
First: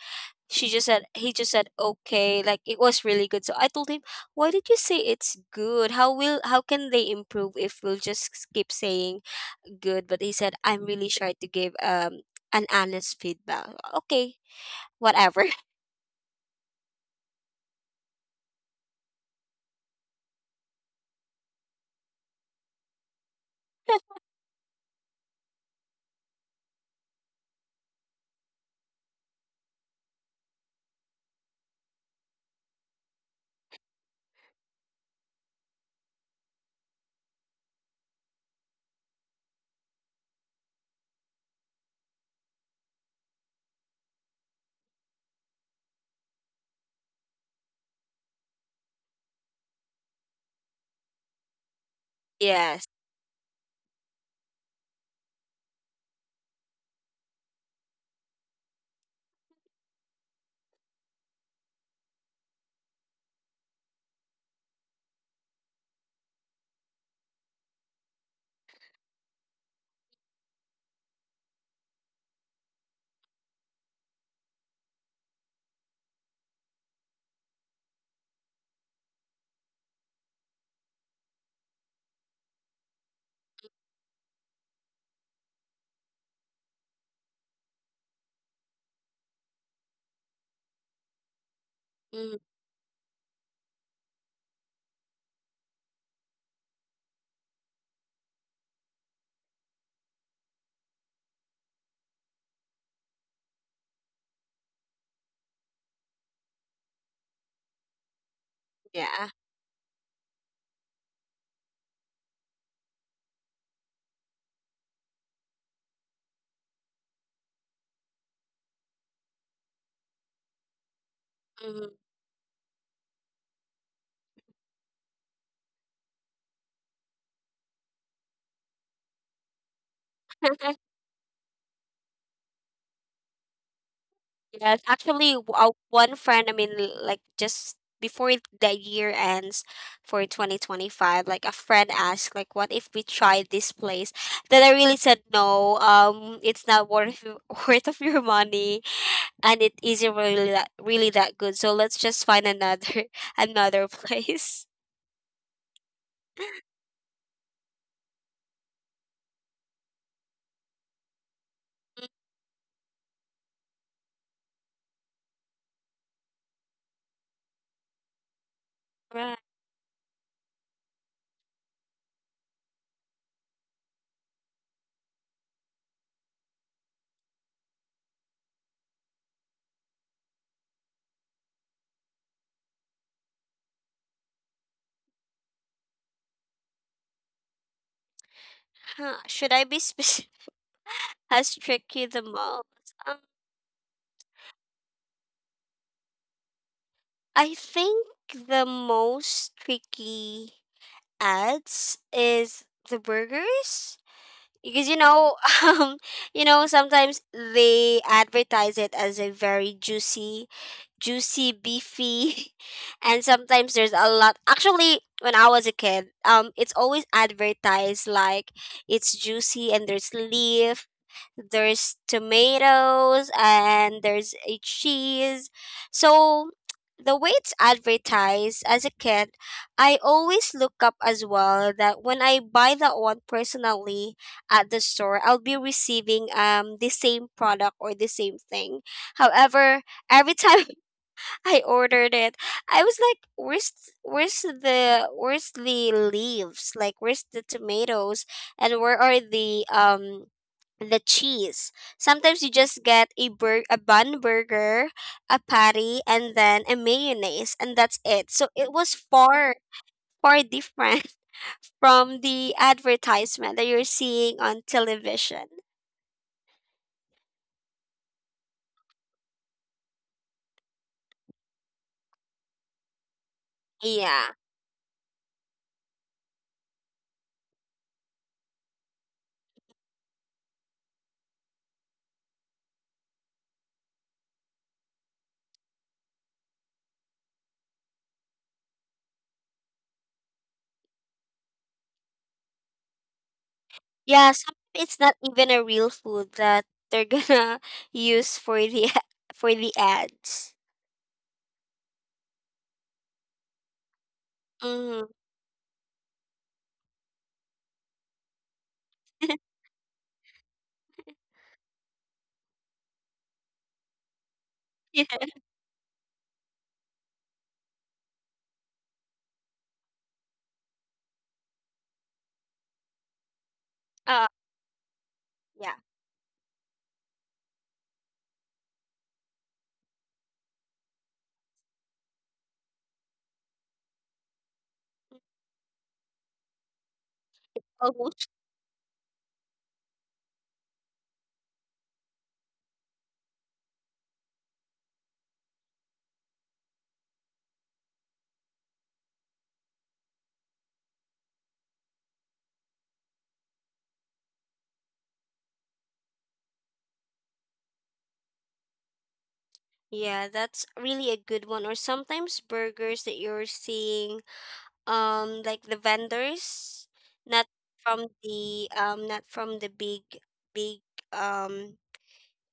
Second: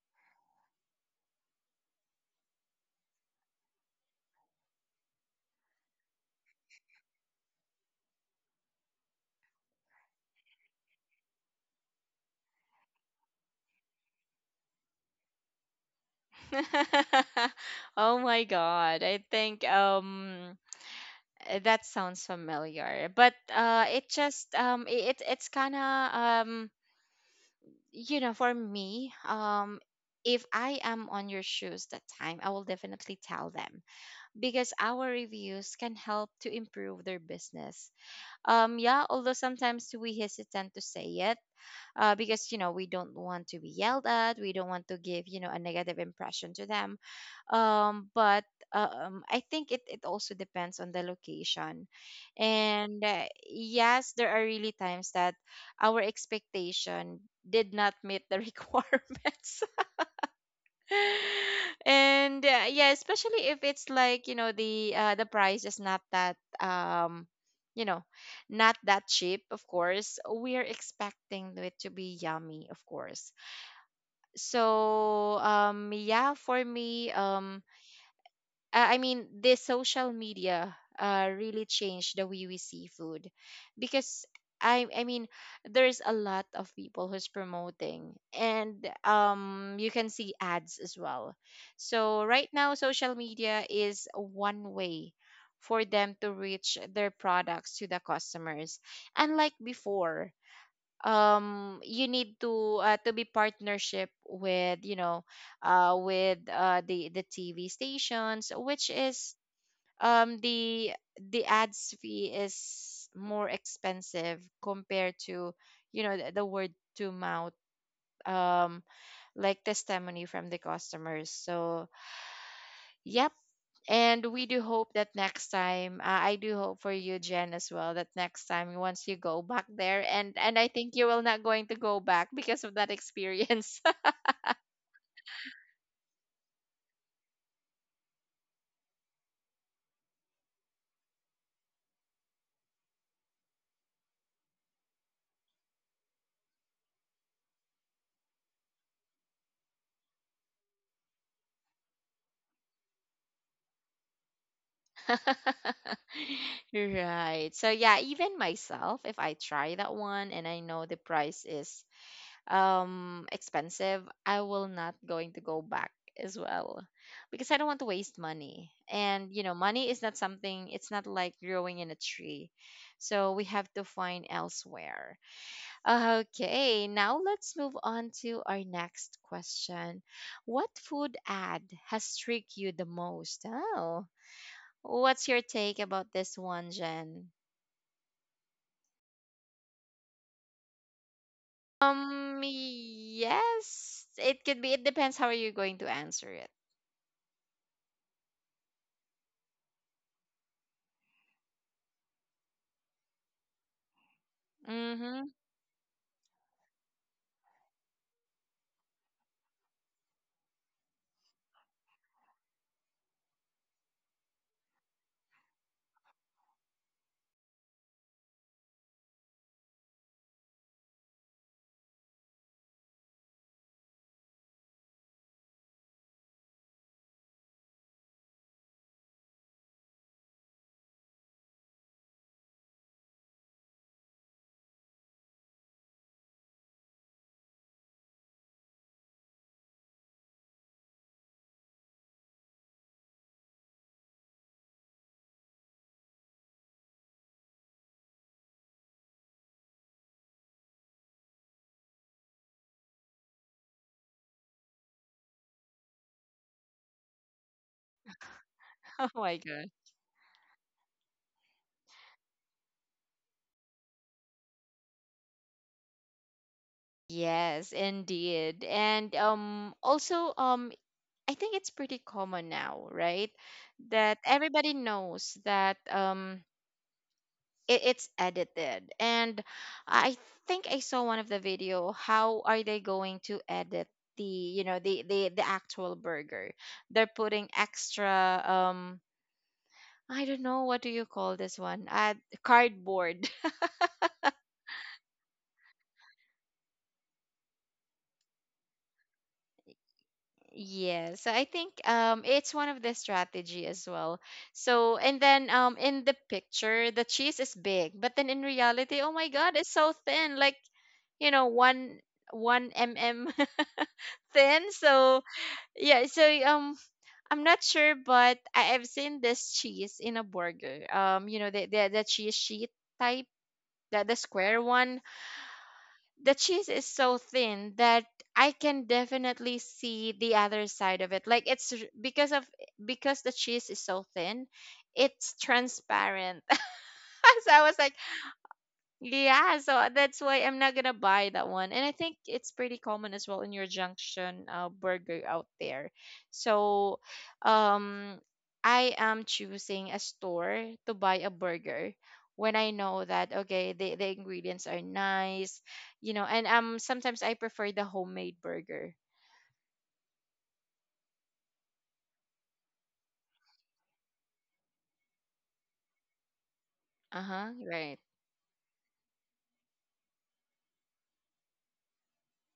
[SPEAKER 2] she just said he just said okay, like it was really good. So I told him, why did you say it's good? How can they improve if we'll just keep saying good? But he said, I'm really shy to give an honest feedback. Okay, whatever.
[SPEAKER 1] Oh my god, I think that sounds familiar, but it just it it's kind of um you know, for me, if I am on your shoes that time, I will definitely tell them, because our reviews can help to improve their business. Yeah, although sometimes we hesitant to say it, because you know we don't want to be yelled at, we don't want to give you know a negative impression to them. But I think it also depends on the location.
[SPEAKER 2] Yes.
[SPEAKER 1] And yes, there are really times that our expectation did not meet the requirements. And yeah, especially if it's like you know the price is not that you know, not that cheap, of course we are expecting it to be yummy, of course. So yeah, for me, this social media really changed the way we see food, because I I mean, there's a lot of people who's promoting, and you can see ads as well. So
[SPEAKER 2] Mm,
[SPEAKER 1] right now, social media is one way for them to reach their products to the customers. Unlike before, you need to be partnership with you know with the TV stations, which
[SPEAKER 2] yeah.
[SPEAKER 1] is um the the ads fee is more expensive compared to you know the word to mouth, um like testimony from the customers. So
[SPEAKER 2] Mhm.
[SPEAKER 1] yep. And we do hope that next time, I do hope for you, Jen, as well, that next time once you go back there, and I think you will not going to go back because of that experience.
[SPEAKER 2] Yes, actually, one friend, I mean, like just before the year ends for 2025, like a friend asked, like, what if we try this place? Then I really said no. It's not worth worth of your money, and it isn't really that good. So let's just find another another place.
[SPEAKER 1] Right. So yeah, even myself, if I try that one and I know the price is expensive, I will not going to go back as well, because I don't want to waste money. And
[SPEAKER 2] Right.
[SPEAKER 1] you know, money is not something, it's not like growing in a tree. So we have to find elsewhere. Okay, now let's move on to our next question. What food ad has tricked you the most? Oh, what's your take about this one, Jen?
[SPEAKER 2] Huh. Should I be specific? Has tricky the most?
[SPEAKER 1] Yes, it could be. It depends how are you going to answer it.
[SPEAKER 2] I think the most tricky ads is the burgers, because
[SPEAKER 1] Mm-hmm.
[SPEAKER 2] um sometimes they advertise it as a very juicy, juicy, beefy and sometimes there's a lot. Actually, when I was a kid, it's always advertised like it's juicy, and there's leaf, there's tomatoes, and there's a cheese. So the way it's advertised as a kid, I always look up as well, that when I buy that one personally at the store, I'll be receiving the same product or the same thing. However, every time I ordered it, I was like, "Where's the leaves? Like, where's the tomatoes? And where are the cheese?" Sometimes you just get a bun burger, a patty, and then a mayonnaise, and that's it. So it was
[SPEAKER 1] Oh my
[SPEAKER 2] far,
[SPEAKER 1] god.
[SPEAKER 2] far different from the advertisement that you're seeing on television.
[SPEAKER 1] Yes, indeed. And also I think it's pretty common now, right? That
[SPEAKER 2] Yeah.
[SPEAKER 1] everybody knows that it's edited. And I think I saw one of the video, how are they going to edit the, you know, the actual burger? They're putting extra, I don't know what do you call this one? Cardboard.
[SPEAKER 2] Yeah, sometimes it's not even a real food that they're gonna use for the for the ads.
[SPEAKER 1] Yeah, so I think it's one of the strategy as well. So
[SPEAKER 2] Mm.
[SPEAKER 1] and then in the picture the cheese is big, but then in reality, oh my god, it's so thin, like you know one thin. So
[SPEAKER 2] Yeah.
[SPEAKER 1] yeah, so I'm not sure, but I've seen this cheese in a burger. You know the cheese sheet type, the
[SPEAKER 2] Uh,
[SPEAKER 1] square one.
[SPEAKER 2] yeah.
[SPEAKER 1] The cheese is so thin that I can definitely see the other side of it. Like it's r- because of because the cheese is so thin, it's transparent. So I was like,
[SPEAKER 2] Almost.
[SPEAKER 1] yeah, so that's why I'm not gonna buy that one. And I think it's pretty common as well in your junction burger out there. So, um, I am choosing a store to buy a burger when I know that okay, the ingredients are nice, you know, and sometimes I prefer the homemade burger.
[SPEAKER 2] Yeah, that's really a good one. Or sometimes burgers that you're seeing, like, the vendors,
[SPEAKER 1] Uh huh.
[SPEAKER 2] not
[SPEAKER 1] Right.
[SPEAKER 2] not from the big um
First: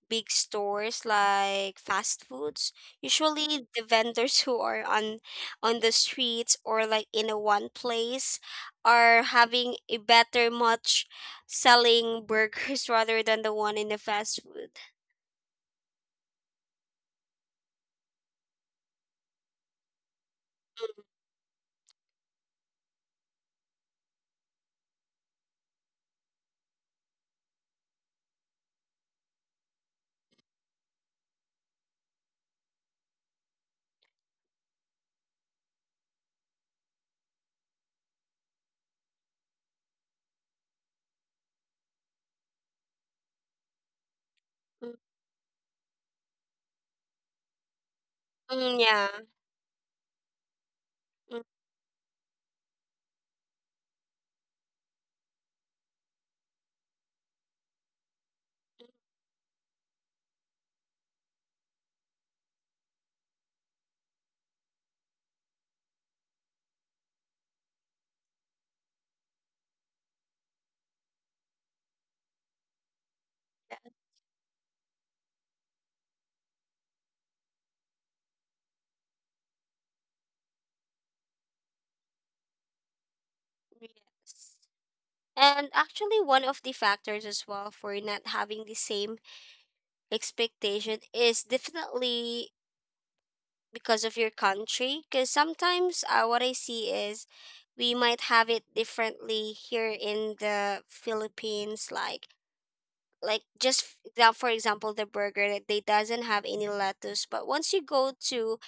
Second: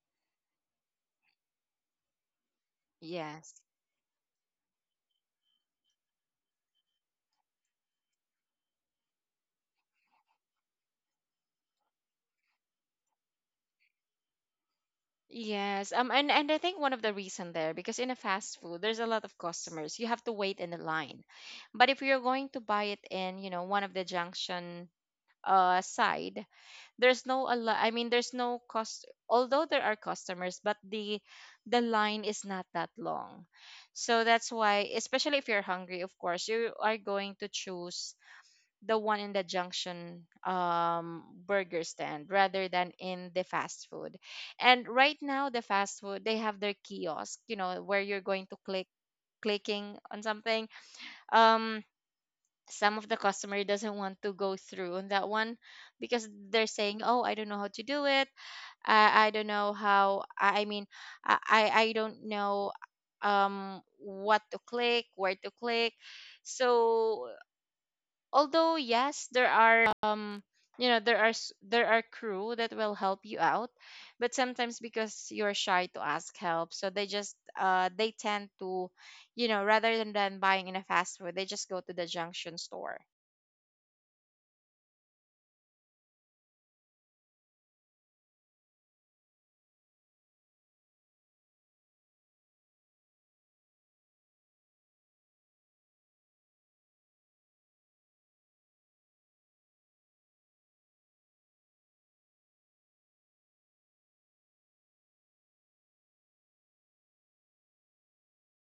[SPEAKER 2] big stores like fast foods.
[SPEAKER 1] Yes.
[SPEAKER 2] Usually the vendors who are on the streets, or like in a one place, are having a better much selling burgers rather than the one in the fast food.
[SPEAKER 1] Yes. And I think one of the reason there because in a fast food there's a lot of customers. You have to wait in the line. But if you're going to buy it in, you know, one of the junction side, there's no a lot, I mean there's no cost although there are customers, but the line is not that long. So that's why especially if you're hungry, of course, you are going to choose the one in the junction burger stand rather than in the fast food. And
[SPEAKER 2] Mm.
[SPEAKER 1] right now, the fast food they have their kiosk, you know, where you're going to
[SPEAKER 2] Mm, yeah.
[SPEAKER 1] clicking on something.
[SPEAKER 2] Mm,
[SPEAKER 1] Um, some of the customer doesn't want to go through on that one because they're saying, "Oh, I don't know how to do it. I don't know how. I mean, I don't know what to click, where to click." So although yes there are you know there are s- there are crew that will help you out,
[SPEAKER 2] that-
[SPEAKER 1] but sometimes because you're shy to ask help, so they just they tend to, you know, rather than buying in a fast food they just go to the junction store.
[SPEAKER 2] yes. And actually, one of the factors as well for not having the same expectation is definitely because of your country, because sometimes what I see is we might have it differently here in the Philippines, like, just now, for example, the burger that they doesn't have any lettuce. But once you go to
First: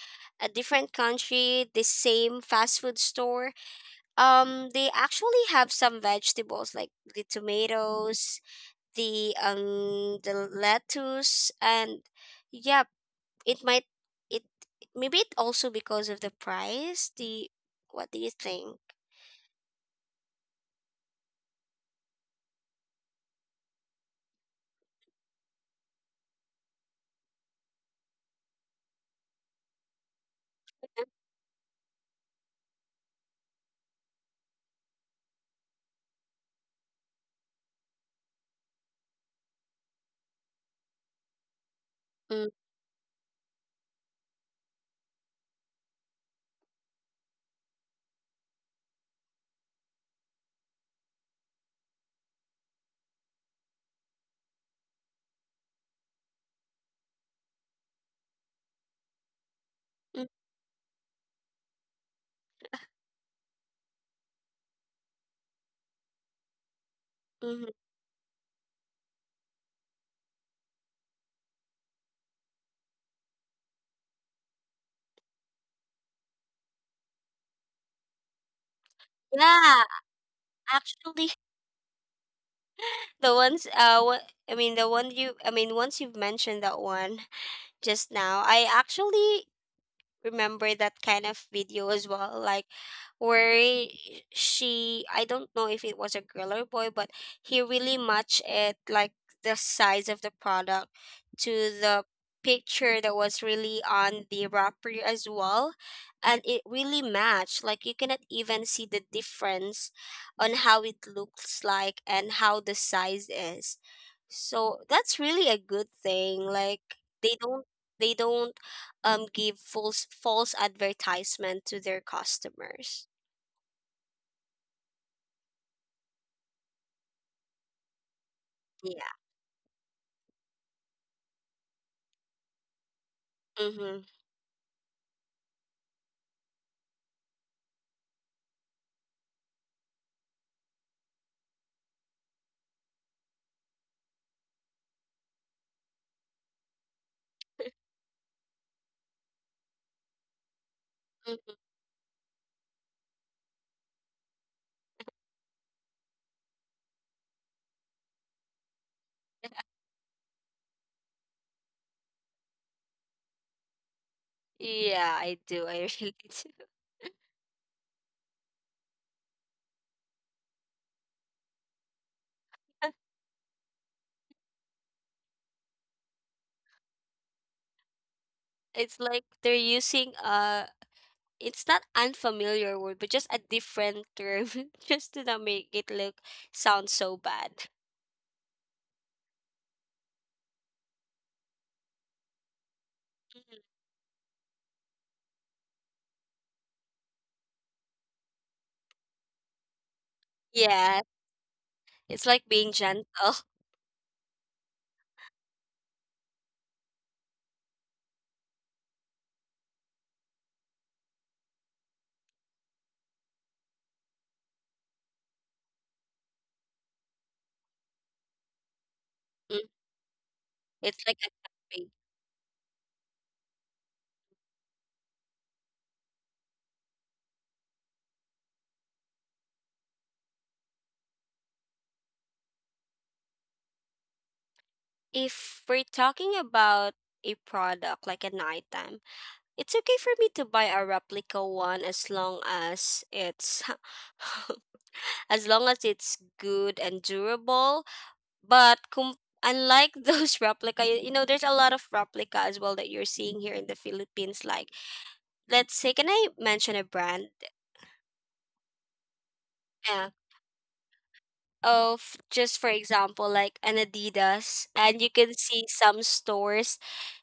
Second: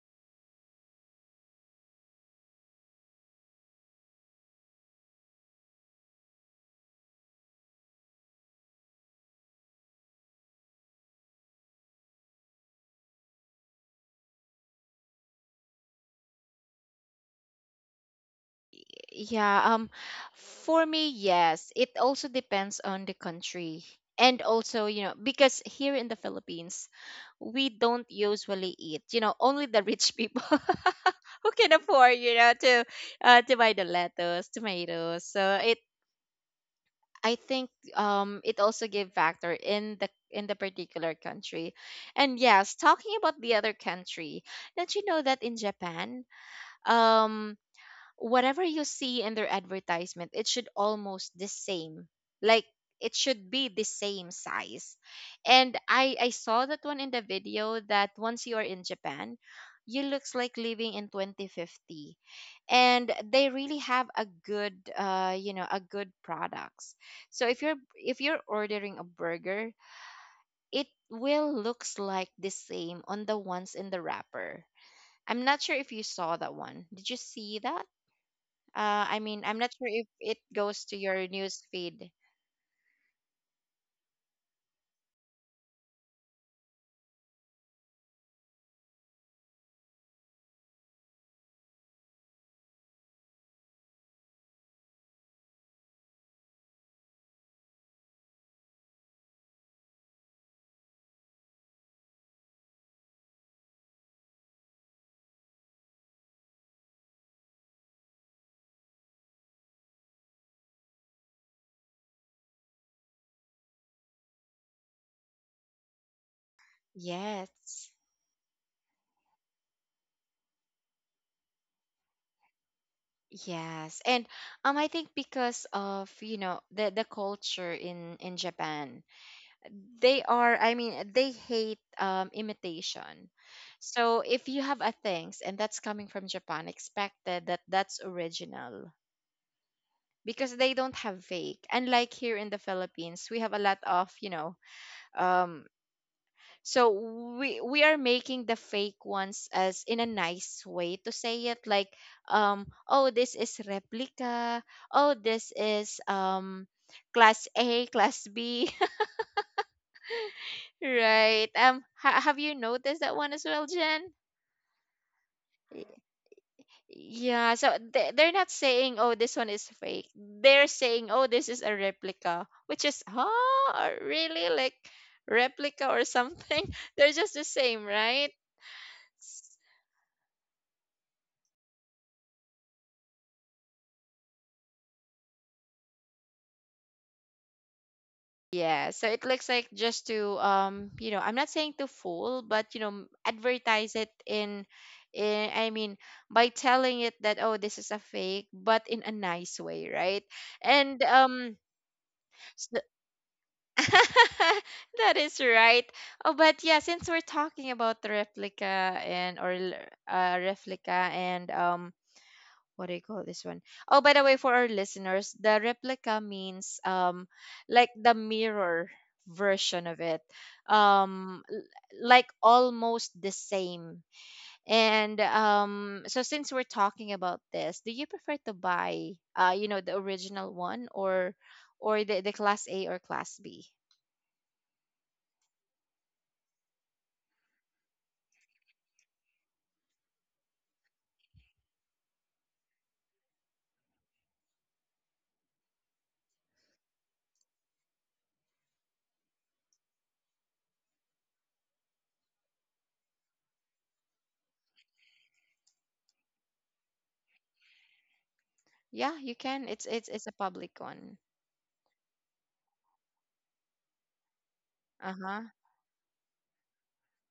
[SPEAKER 2] a different country, the same fast food store, they actually have some vegetables, like the tomatoes, the lettuce, and yeah, it might, it it also because of the price, the what do you think?
[SPEAKER 1] Yeah, for me yes, it also depends on the country. And also, you know, because here in the Philippines, we don't usually eat, you know, only the rich people who can afford, you know, to buy the lettuce, tomatoes. So it I think it also give factor in the particular country. And
[SPEAKER 2] Mm.
[SPEAKER 1] yes, talking about the other country, don't you know that in Japan, um whatever you see in their advertisement, it should almost the same. Like it should be the same size. And I saw that one in the video that once you are in Japan, you looks
[SPEAKER 2] Mm,
[SPEAKER 1] like living in 2050. And they really have a good you know, a good products. So
[SPEAKER 2] mm-hmm.
[SPEAKER 1] if you're ordering a burger, it will looks like the same on the ones in the wrapper. I'm not sure if you saw that one. Did you see that? I mean, I'm not sure
[SPEAKER 2] Yeah,
[SPEAKER 1] if it goes to your
[SPEAKER 2] actually,
[SPEAKER 1] news feed.
[SPEAKER 2] the ones what I mean, the one you I mean, once you've mentioned that one just now, I actually remember that kind of video as well, like, where she I don't know if it was a girl or boy, but he really matched it, like, the size of the product to the picture that was really on the wrapper as well. And it really matched, like, you cannot even see the difference on how it looks like and how the size is. So that's really a good thing, like they don't
[SPEAKER 1] Yes.
[SPEAKER 2] they don't give false, false advertisement to their customers.
[SPEAKER 1] Yes. And I think because of, you know, the culture in Japan,
[SPEAKER 2] Yeah.
[SPEAKER 1] they are, I mean, they hate imitation.
[SPEAKER 2] Mhm.
[SPEAKER 1] So if you have a things and that's coming from Japan, expected that that's original. Because they don't have fake. Unlike here in the Philippines, we have a lot of, you know, um so we are making the fake ones as in a nice way to say
[SPEAKER 2] Mhm.
[SPEAKER 1] it like, oh this is replica, oh this is class A, class B, right? Have you noticed that one as well, Jen?
[SPEAKER 2] Yeah, I do. I really do.
[SPEAKER 1] Yeah, so they're not saying, "Oh, this one is fake." They're saying, "Oh, this is a replica," which is, huh, really like replica or something. They're just the same, right?
[SPEAKER 2] It's like
[SPEAKER 1] S-
[SPEAKER 2] they're using it's not unfamiliar word, but just a different term just to not make it look sound so bad.
[SPEAKER 1] Yeah, so it looks like just to, you know, I'm not saying to fool, but you know,
[SPEAKER 2] Mhm.
[SPEAKER 1] advertise it in, I mean, by telling it that, "Oh, this is a fake," but in a nice way, right? And
[SPEAKER 2] Yeah,
[SPEAKER 1] um,
[SPEAKER 2] it's like
[SPEAKER 1] s-
[SPEAKER 2] being gentle.
[SPEAKER 1] that is right. Oh, but yeah, since we're talking about the replica and or replica and, what do you call this one? Oh, by the way, for our listeners, the replica means, like the mirror
[SPEAKER 2] Mm.
[SPEAKER 1] version of it,
[SPEAKER 2] It's like a
[SPEAKER 1] um, l-
[SPEAKER 2] campaign.
[SPEAKER 1] like almost the same. And so since we're talking about this, do you prefer to buy, you know, the original one or the class A or class B?
[SPEAKER 2] If we're talking about a product like a nighttime, it's okay for me to buy a replica one, as long as it's as long as it's good and durable. But unlike those replica, you know, there's a lot of replica as well that you're seeing here in the Philippines. Like, let's say, can I mention a brand?
[SPEAKER 1] Yeah, you can. It's it's
[SPEAKER 2] Yeah.
[SPEAKER 1] it's a public one.
[SPEAKER 2] Of, just for example, like an Adidas, and you can
[SPEAKER 1] Uh-huh.
[SPEAKER 2] see some stores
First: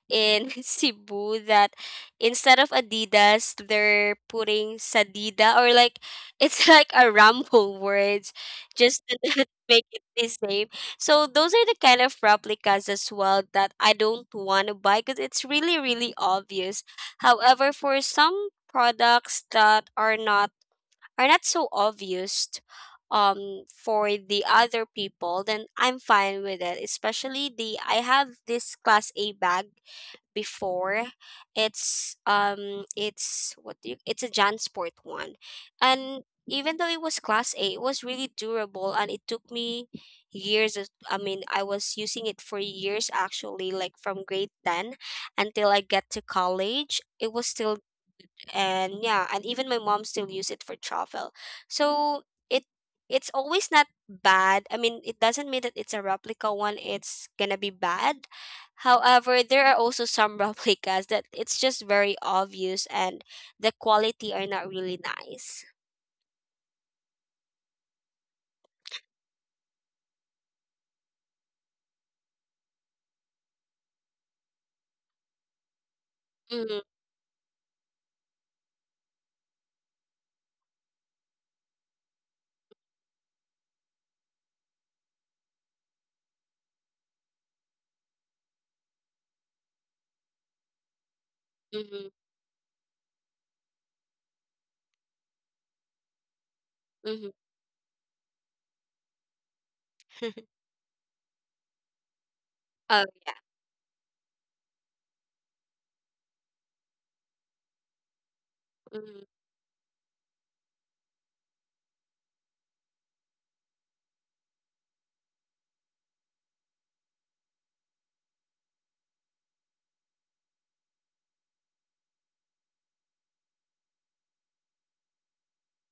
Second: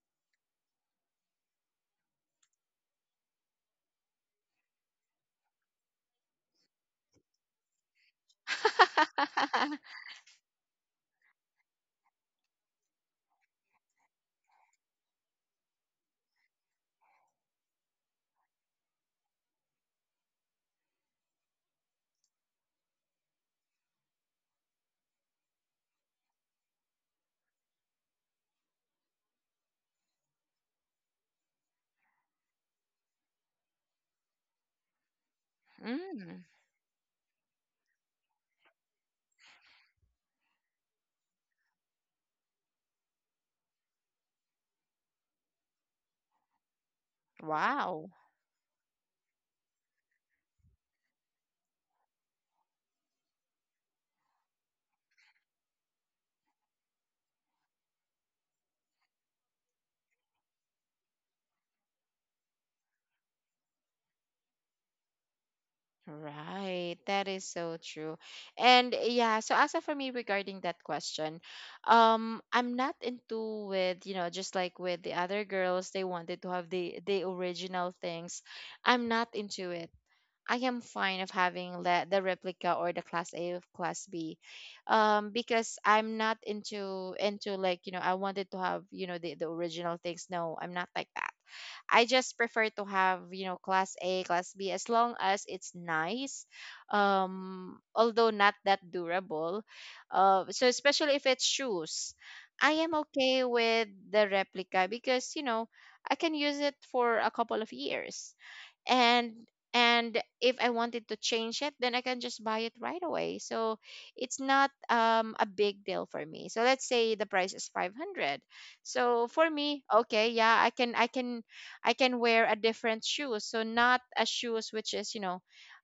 [SPEAKER 2] in Cebu, that instead of Adidas, they're putting Sadida, or like it's like a ramble words, just to not make it the same. So those are the kind of replicas as well that I don't want to buy, because it's really, really obvious. However, for some products that are not so obvious um for the other people, then I'm fine with it. Especially, the I have this class A bag before. It's what do you it's a Jansport one. And
[SPEAKER 1] Mm,
[SPEAKER 2] even though it was class A, it was really durable, and it took me I mean, I was using it for years, actually, like from grade 10 until I get to college. It was still.
[SPEAKER 1] wow.
[SPEAKER 2] And yeah, and even my mom still use it for travel, so it it's always not bad. I mean, it doesn't mean that it's a replica one, it's gonna be bad. However, there are also some replicas that it's just very obvious, and the quality are not really nice.
[SPEAKER 1] Right. That is so true. And yeah, so as of for me regarding that question, I'm not into with, you know, just like with the other girls, they wanted to have
[SPEAKER 2] Mm-hmm.
[SPEAKER 1] the original things. I'm not into it. I am fine of having the replica or the class A of class B, because I'm not into like you know I wanted to have you know the original things. No, I'm not like that. I
[SPEAKER 2] Mm-hmm.
[SPEAKER 1] just prefer to have you know class A, class B as long as it's nice,
[SPEAKER 2] Mm-hmm.
[SPEAKER 1] although not that durable. So especially if it's shoes, I am
[SPEAKER 2] Oh, yeah.
[SPEAKER 1] okay with the replica because you know I can use it for a couple of years.
[SPEAKER 2] Mm-hmm.
[SPEAKER 1] And if I wanted to change it, then I can just buy it right away. So it's not a big deal for me. So let's say the price is 500. So for me, okay, yeah, I can wear a different shoes. So not a shoes which is, you know,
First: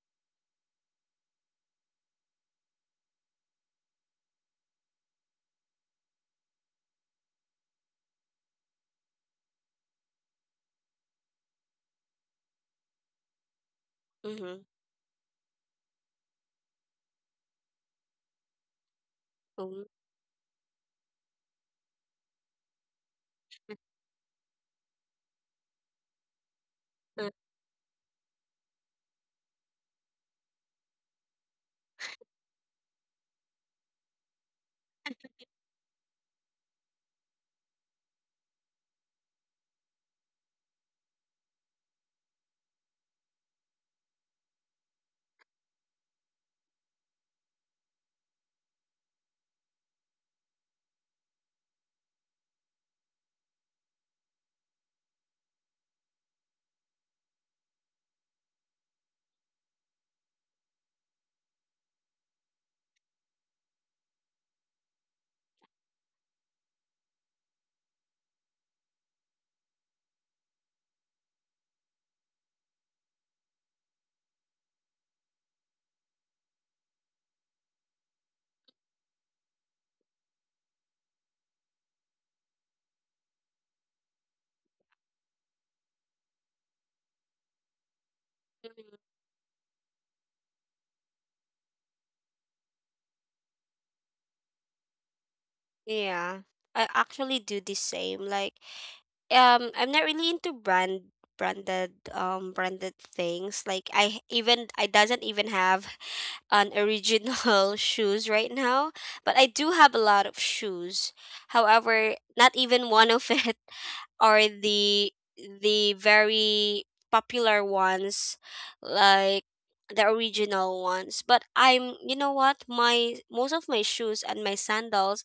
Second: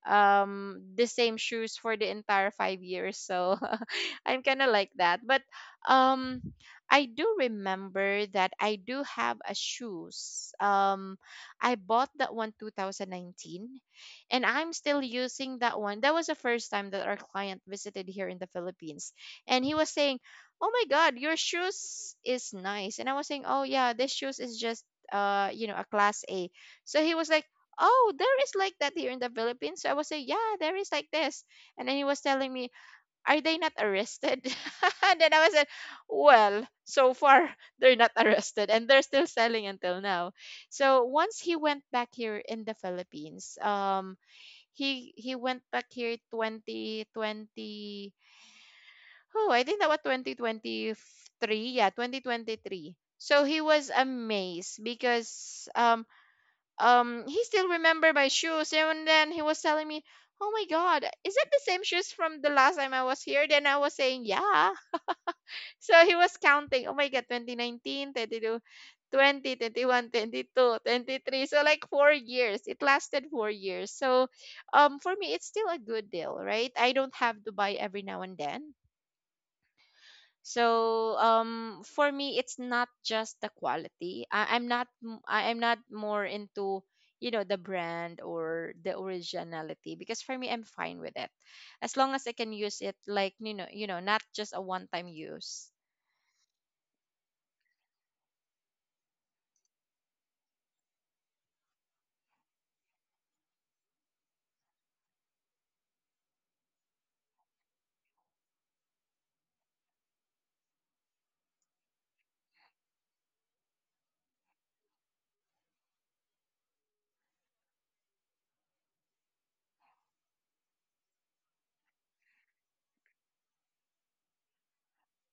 [SPEAKER 1] the same shoes for the entire 5 years. So I'm kind of like that. But um, I do remember that I do have a shoes. I bought that one 2019, and
[SPEAKER 2] Mm-hmm.
[SPEAKER 1] I'm still using that one. That was the first time that our client visited here in the Philippines, and he
[SPEAKER 2] Oh.
[SPEAKER 1] was saying, "Oh my God, your shoes is nice." And I was saying, "Oh yeah, this shoes is just you know, a class A." So he was
[SPEAKER 2] Mm-hmm.
[SPEAKER 1] like. Oh, there is like that here in the Philippines. So I was saying, yeah, there is like this. And then he was telling me, are they not arrested? And then I was like, well, so far they're not arrested and they're still selling until now. So once he went back here in the Philippines, he went back here 2020. Oh, I think that was 2023. Yeah, 2023. So he was amazed because he still remember my shoes. And then he was telling me, oh my god, is that the same shoes from the last time I was here? Then I was saying yeah. So he was counting, oh my God, 2019, 20, 21, 22, 23. So like 4 years. It lasted 4 years. So for me it's still a good deal, right? I don't have to buy every now and then. So for me it's not just the quality. I am not more into you know the brand or the originality because for me I'm fine with it. As long as I can use it like you know, not just a one time use.
[SPEAKER 2] Yeah, I actually do the same, like, I'm not really into branded things, like, even I doesn't even have an original shoes right now. But I do have a lot of shoes, however not even one of it are the very popular ones, like the original ones. But I'm you know what, my most of my shoes and my sandals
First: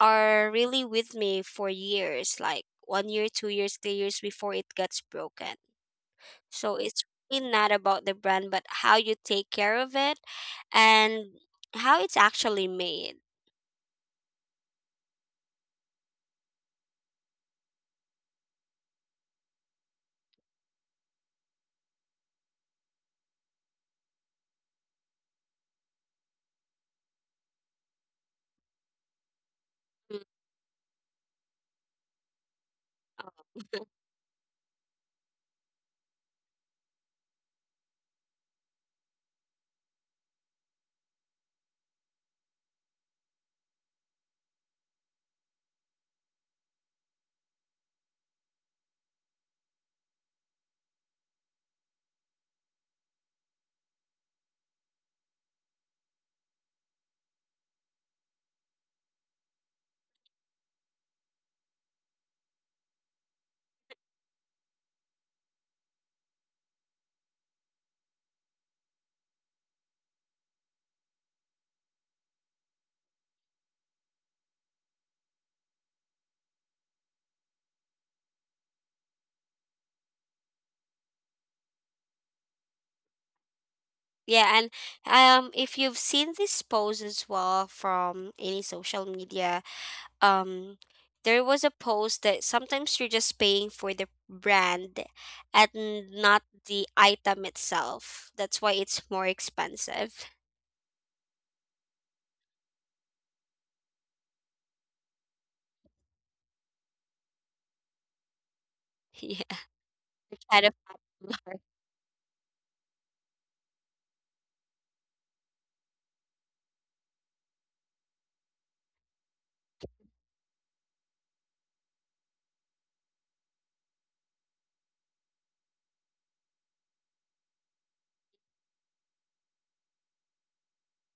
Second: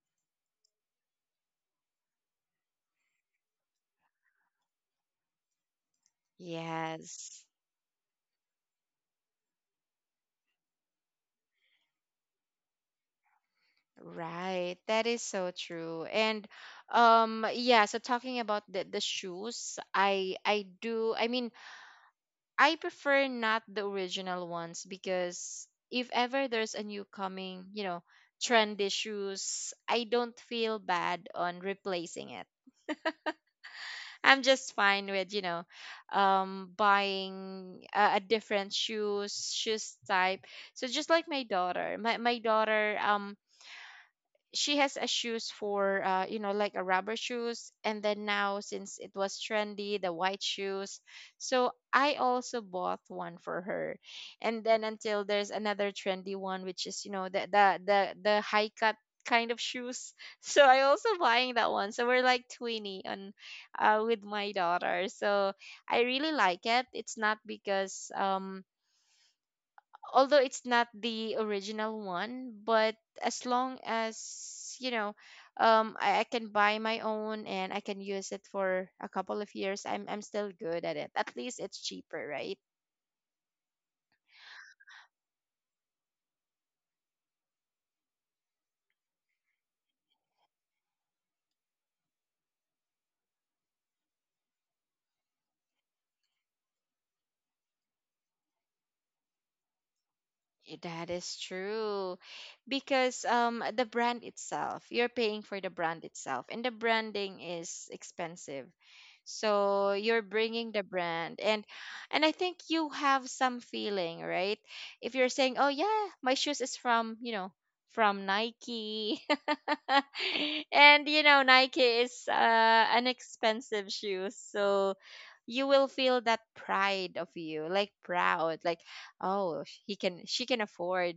[SPEAKER 2] are really with me for years, like 1 year, 2 years, 3 years before it gets broken. So it's
[SPEAKER 1] Yes.
[SPEAKER 2] really not about the brand, but how you take care of it and how it's actually made.
[SPEAKER 1] Right, that is so true. And yeah, so talking about the shoes, I mean, I prefer not the original ones because if ever there's a new coming, you know, trendy shoes, I
[SPEAKER 2] Mm.
[SPEAKER 1] don't feel bad on replacing it.
[SPEAKER 2] uh,
[SPEAKER 1] I'm just fine with, you know, buying a different shoes type. So just like my daughter, my daughter she has a shoes for you know, like a rubber shoes. And then now since it was trendy, the white shoes, so I also bought one for her. And then until there's another trendy one, which is, you know, the high cut kind of shoes so I also buying that one. So we're like 20 on, with my daughter. So I really like it. It's not because although it's not the original one, but as long as you know, I can buy my own and I can use it for a couple of years. I'm still good at it. At least it's cheaper, right?
[SPEAKER 2] Yeah, and if you've seen this post as well from any social media, um, there was a post that sometimes you're just paying for the brand, and not the item itself. That's why it's more expensive.
[SPEAKER 1] Eh, that is true. Because the brand itself, you're paying for the brand itself, and the branding is expensive.
[SPEAKER 2] Yeah, I
[SPEAKER 1] So you're
[SPEAKER 2] try
[SPEAKER 1] bringing
[SPEAKER 2] to
[SPEAKER 1] the brand,
[SPEAKER 2] find.
[SPEAKER 1] and I think you have some feeling, right? If you're saying, "Oh yeah, my shoes is from, you know, from Nike." And you know, Nike is an expensive shoe. So you will feel that pride of you, like proud, like he can, she can afford.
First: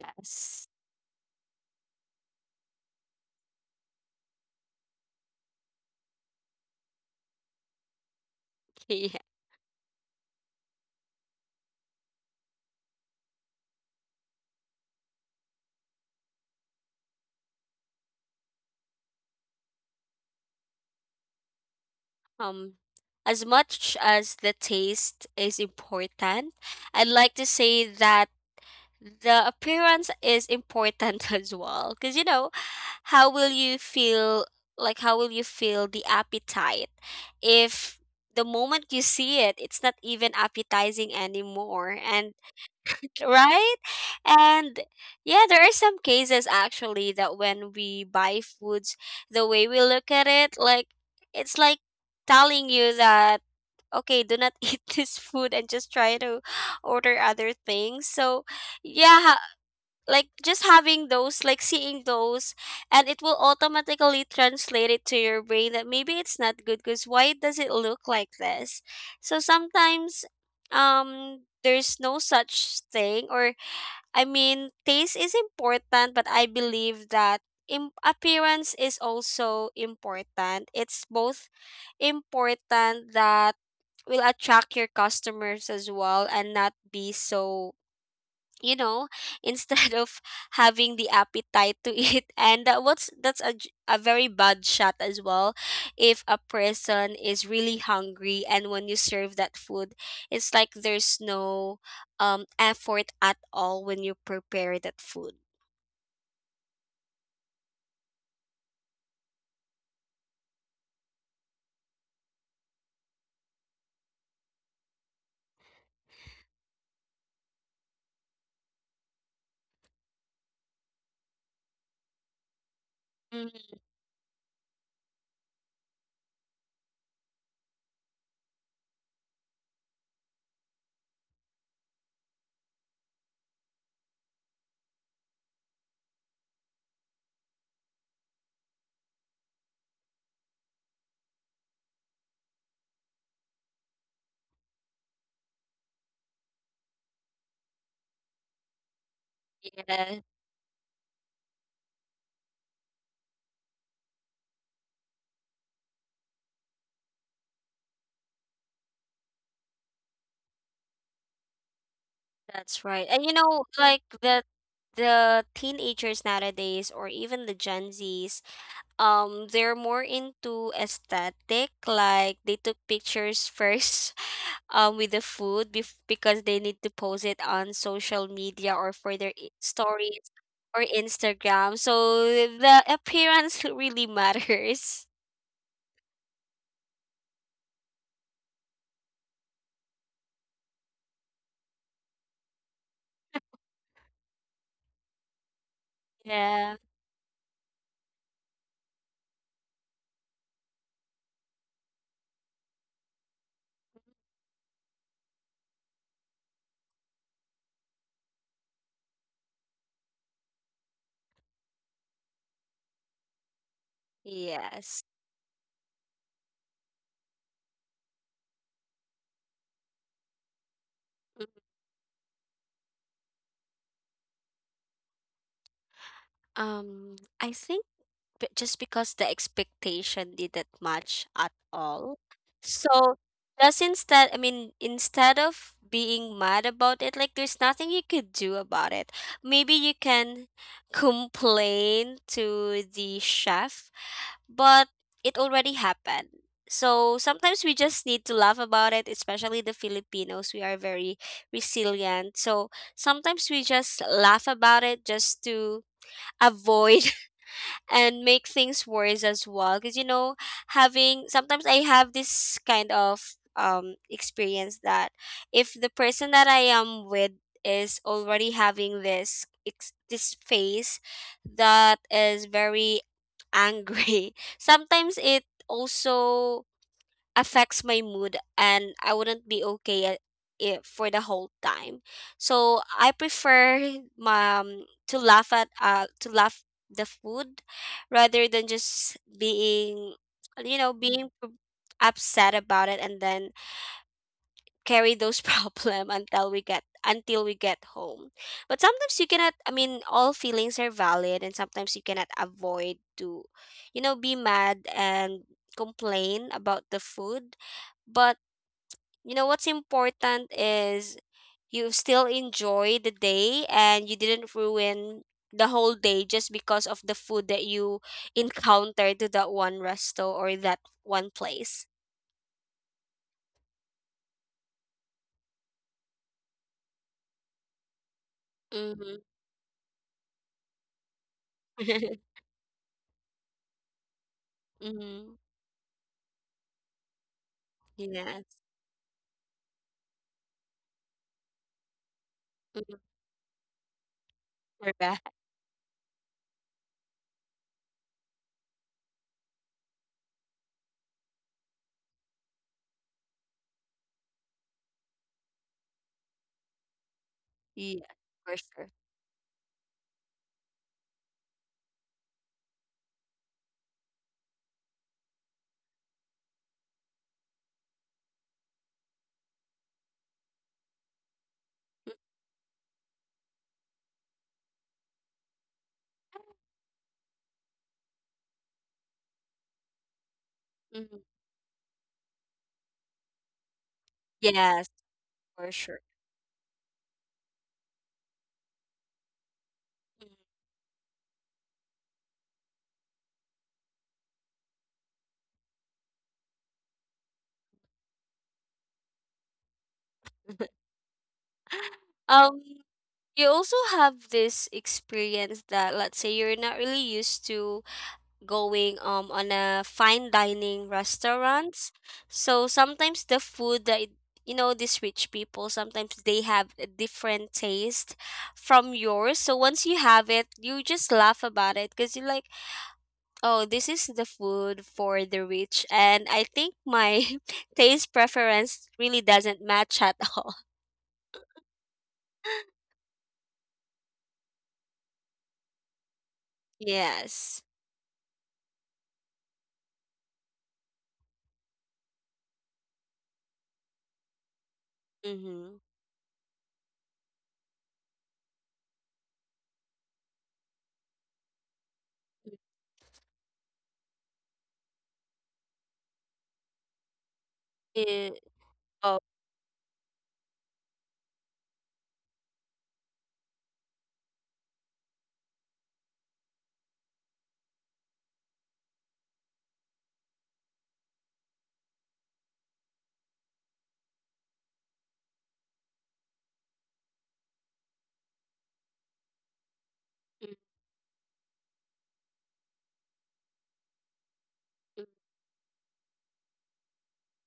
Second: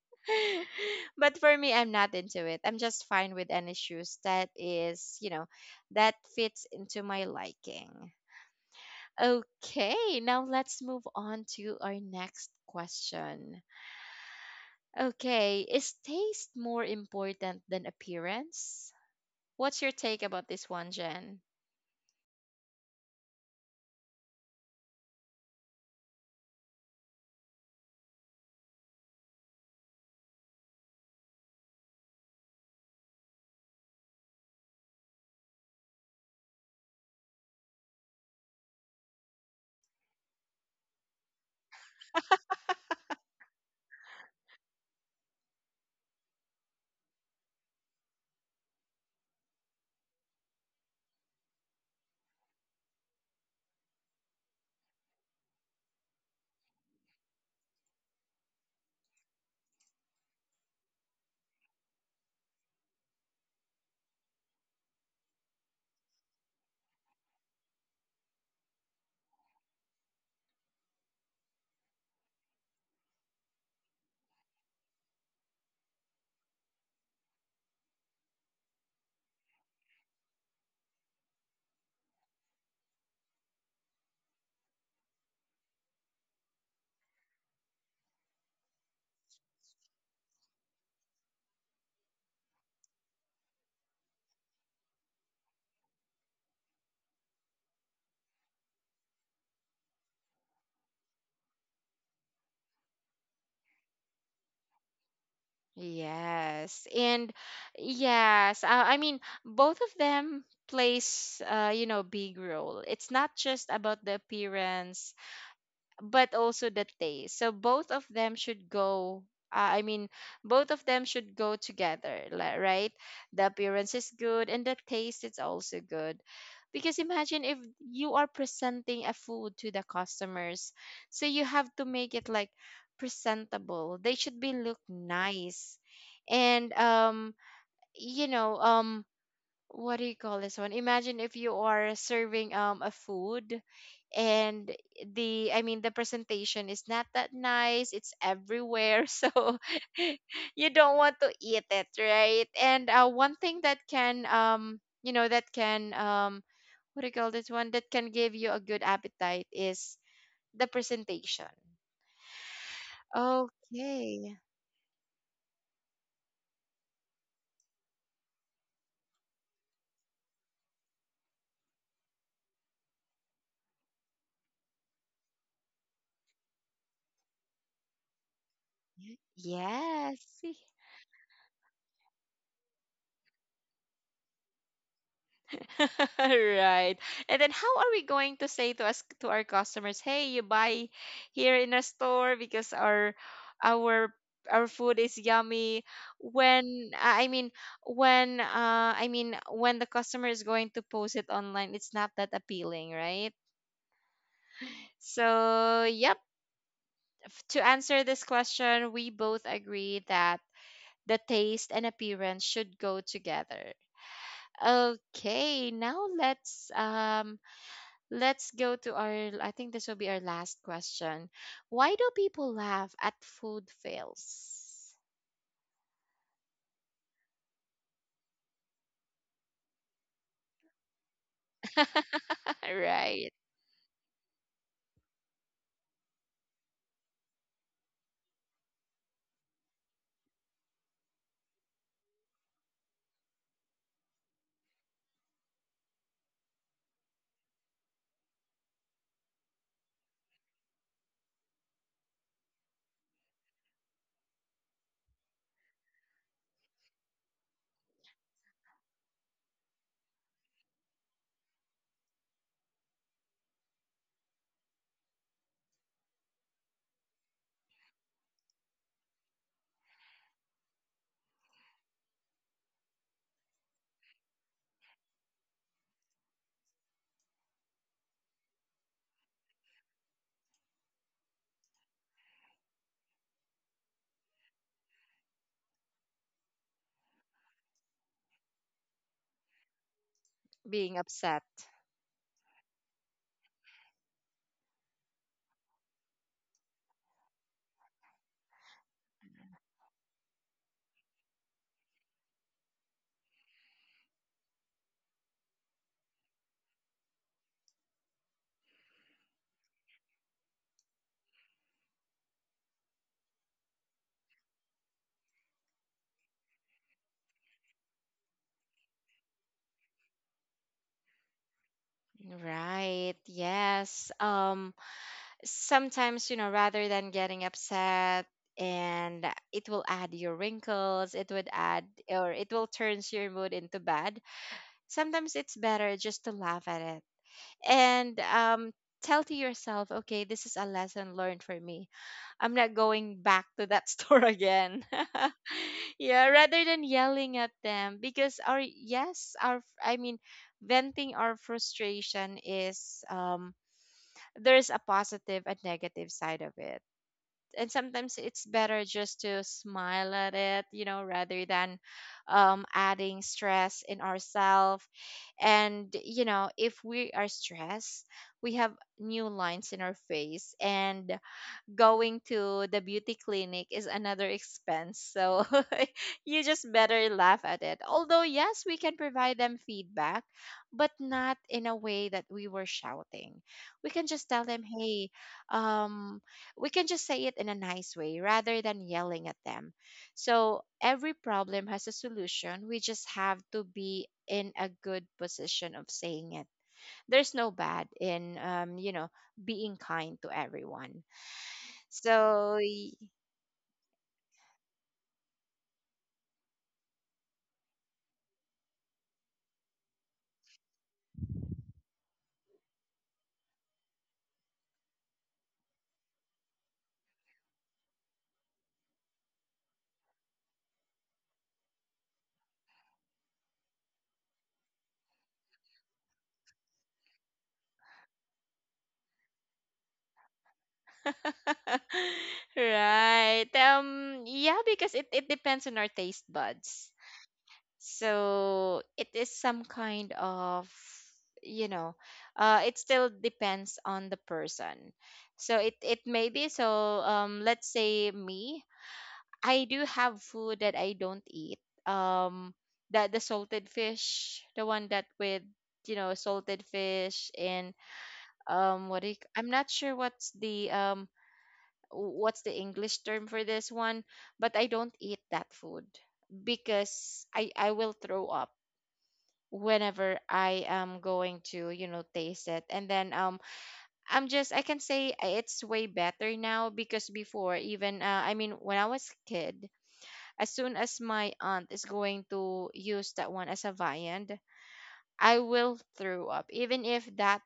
[SPEAKER 2] Yes.
[SPEAKER 1] But for me, I'm not into it. I'm just fine with any shoes that is, you know, that fits into my liking.
[SPEAKER 2] Yeah.
[SPEAKER 1] Okay, now let's move on to our next question. Okay, is taste more important than appearance? What's your take about this one, Jen?
[SPEAKER 2] Um, as much as the taste is important, I'd like to say that the appearance is important as well. Because, you know, how will you feel, like, how will you feel the appetite if the moment you see it, it's not even appetizing anymore? And right? And yeah, there are some cases actually that when we buy foods, the way we look at it, like it's like telling you that okay, do not eat this food and just try to order other things. So yeah, like just having those, like seeing those, and it will automatically translate it to your brain that maybe it's not good because why does it look like this? So sometimes there's no such thing or I mean, taste is important, but I believe that appearance is also important. It's both important that will attract your customers as well and not be so you know instead of having the appetite to eat and that what's that's a, j- a very bad shot as well if a person is really hungry and when you serve that food it's like there's no effort at all when you prepare that food.
[SPEAKER 1] Yes. And yes, I mean, both of them plays, you know, big role. It's not just about the appearance, but also the taste. So both of them should go. I mean, both of them should go together, right? The
[SPEAKER 2] Mm,
[SPEAKER 1] appearance is good and the taste is also good. Because imagine if you are presenting a food to the customers, so you have to make it like presentable. They should be look nice, and you know, what do you call this one? Imagine if you are serving a food, and the I mean the presentation is not that nice, it's everywhere. So
[SPEAKER 2] yeah,
[SPEAKER 1] you don't want to eat it, right? And one thing that can you know, that can what do you call this one, that can give you a good appetite is the presentation.
[SPEAKER 2] that's right. And you know, like
[SPEAKER 1] Okay.
[SPEAKER 2] the teenagers nowadays or even the gen Z's, they're more into aesthetic, like they took pictures first with the food because they need to post it on social media or for their stories
[SPEAKER 1] Yes.
[SPEAKER 2] or Instagram. So the appearance really matters.
[SPEAKER 1] Right. And then how are we going to say to us, to our customers, "Hey, you buy here in a store because our our food is yummy."
[SPEAKER 2] Yeah.
[SPEAKER 1] When I mean, when I mean, when the customer is going to post it online, it's not that appealing, right? So yep, to answer this question, we both agree that the taste and appearance should go together.
[SPEAKER 2] Yes.
[SPEAKER 1] Okay, now let's go to our, I think this will be our last question.
[SPEAKER 2] Mm.
[SPEAKER 1] Why do people laugh at food fails?
[SPEAKER 2] I think just because the expectation didn't match at all. So
[SPEAKER 1] Right.
[SPEAKER 2] just instead, I mean, instead of being mad about it, like there's nothing you could do about it. Maybe you can complain to the chef, but it already happened. So sometimes we just need to laugh about it, especially the Filipinos. We are very resilient. So sometimes we just laugh about it just to avoid and make things worse as well, because you know, having sometimes I have this kind of experience that if the person that I am with is already having this face that is very angry, sometimes it also affects my mood and I wouldn't be okay at it for the whole time. So I prefer my, to laugh at to laugh the food rather than just being, you know,
[SPEAKER 1] Being
[SPEAKER 2] being
[SPEAKER 1] upset.
[SPEAKER 2] upset about it, and then carry those problem until we get, until we get home. But sometimes you cannot, I mean, all feelings are valid, and sometimes you cannot avoid to, you know, be mad and complain about the food, but you know what's important is you still enjoy the day and you didn't ruin the whole day just because of the food that you encountered to that one resto or that one place.
[SPEAKER 1] Right. Yes. Sometimes, you know, rather than getting upset,
[SPEAKER 2] Mm-hmm.
[SPEAKER 1] and it will add your wrinkles, it would add, or it will turns your mood into bad.
[SPEAKER 2] Mm-hmm.
[SPEAKER 1] Sometimes it's better just to laugh at it, and
[SPEAKER 2] Yes.
[SPEAKER 1] tell to yourself, okay, this is a lesson learned for me. I'm not
[SPEAKER 2] Mm-hmm.
[SPEAKER 1] going back to that store again.
[SPEAKER 2] For that.
[SPEAKER 1] Yeah, rather than yelling at them, because our, yes, our, I mean, venting our frustration is there's a positive and negative side of it. And
[SPEAKER 2] Yeah,
[SPEAKER 1] sometimes it's
[SPEAKER 2] for
[SPEAKER 1] better
[SPEAKER 2] sure.
[SPEAKER 1] just to smile at it, you know, rather than adding stress in ourselves. And you know, if we are stressed, we have new lines in our face. And going to the beauty clinic is another expense. So you just better laugh at it. Although, yes, we can provide them feedback, but
[SPEAKER 2] Mhm.
[SPEAKER 1] not in a way that we were shouting. We can just tell them,
[SPEAKER 2] Yes,
[SPEAKER 1] hey,
[SPEAKER 2] for sure.
[SPEAKER 1] um, we can just say it in a nice way rather than yelling at them.
[SPEAKER 2] Mhm.
[SPEAKER 1] So every problem has a solution. We just have to be in a good position of saying it. There's no bad in, you know, being kind to everyone. So
[SPEAKER 2] Um, you also have this experience that, let's say you're not really used to going on a fine dining restaurants. So sometimes the food that you know, these rich people sometimes they have a different taste from yours. So once you have it, you just laugh about it because you're like, oh, this is the food for the rich, and I think my taste preference really doesn't match at all.
[SPEAKER 1] right. Yeah, because it depends on our taste buds.
[SPEAKER 2] Yes.
[SPEAKER 1] So it is some kind of, you know, it still depends on the person. So
[SPEAKER 2] Mm-hmm.
[SPEAKER 1] it may be so. Let's say me, I do have food that I don't eat. Um that the salted fish, the one that with, you know, salted fish and
[SPEAKER 2] It,
[SPEAKER 1] what do
[SPEAKER 2] oh.
[SPEAKER 1] you, I'm not sure what's the English term for this one, but I don't eat that food because I will throw up whenever I am going to, you know, taste it. And then I'm just, I can say it's way better now, because before, even I mean when I was kid, as soon as my aunt is going to use that one as a viand,
[SPEAKER 2] Mm-hmm.
[SPEAKER 1] I will throw up, even if that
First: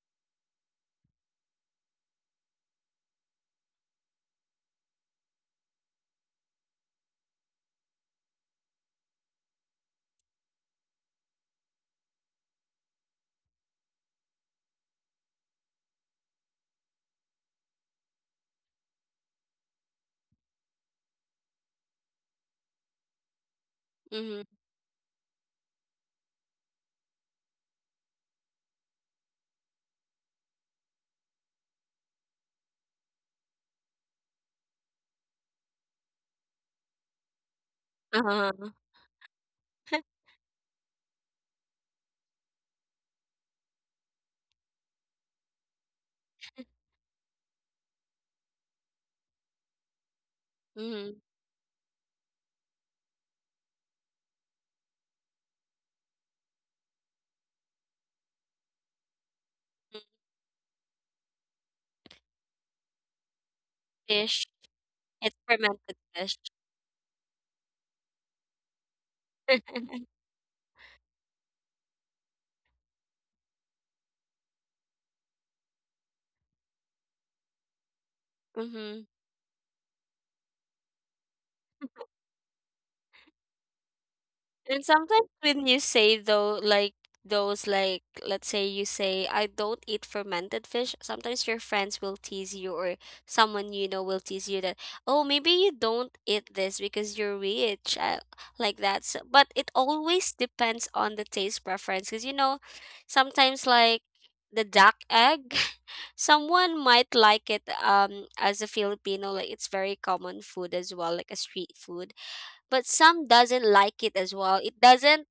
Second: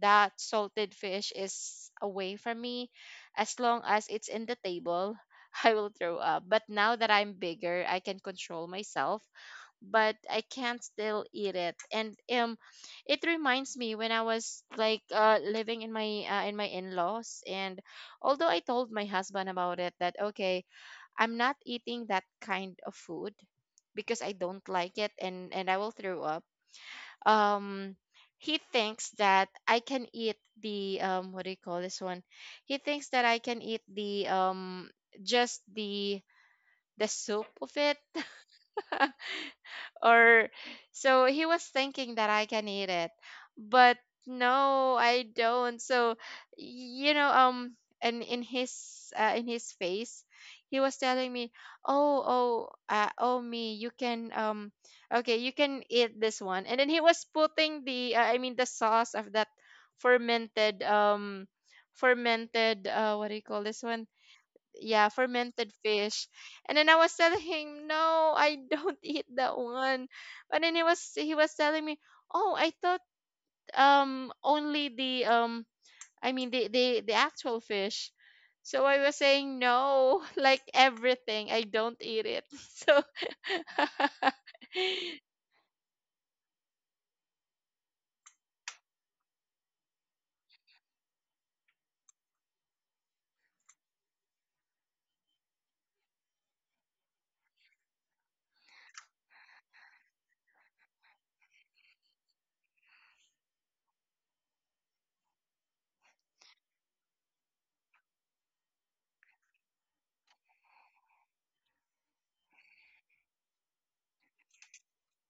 [SPEAKER 1] that salted fish is away from me. As long as it's in the table, I will throw up. But now that I'm bigger, I can control myself, but I can't still eat it. And it reminds me when I was like living in my in-laws, and although I told my husband about it, that okay, I'm not eating that kind of food because I
[SPEAKER 2] Mm-hmm.
[SPEAKER 1] don't like it, and I will throw up. um he thinks that I can eat the what do you call this one? He thinks that I can eat the just the soup of it,
[SPEAKER 2] Uh-huh.
[SPEAKER 1] or so he was thinking that I can eat it. But no, I don't. So you know, and in his face, he was
[SPEAKER 2] Mm-hmm.
[SPEAKER 1] telling me, "Oh, oh, oh me, you can okay, you can eat this one." And then he was putting the I mean the sauce of that fermented fermented what do you call this one?
[SPEAKER 2] Fish.
[SPEAKER 1] Yeah,
[SPEAKER 2] It's
[SPEAKER 1] fermented
[SPEAKER 2] fermented
[SPEAKER 1] fish.
[SPEAKER 2] fish.
[SPEAKER 1] And then I was telling him, "No, I don't eat that one." But then he was telling me, "Oh, I thought only the I mean the actual fish." So I
[SPEAKER 2] Mm-hmm.
[SPEAKER 1] was saying, "No, like everything, I don't eat it." So
[SPEAKER 2] And sometimes when you say though, like those, like let's say you say I don't eat fermented fish, sometimes your friends will tease you or someone you know will tease you that, oh, maybe you don't eat this because you're rich, like that. So, but it always depends on the taste preference because you know, sometimes like the duck egg, someone might like it as a Filipino, like it's very common food as well, like a street food, but some doesn't like it as well. It doesn't,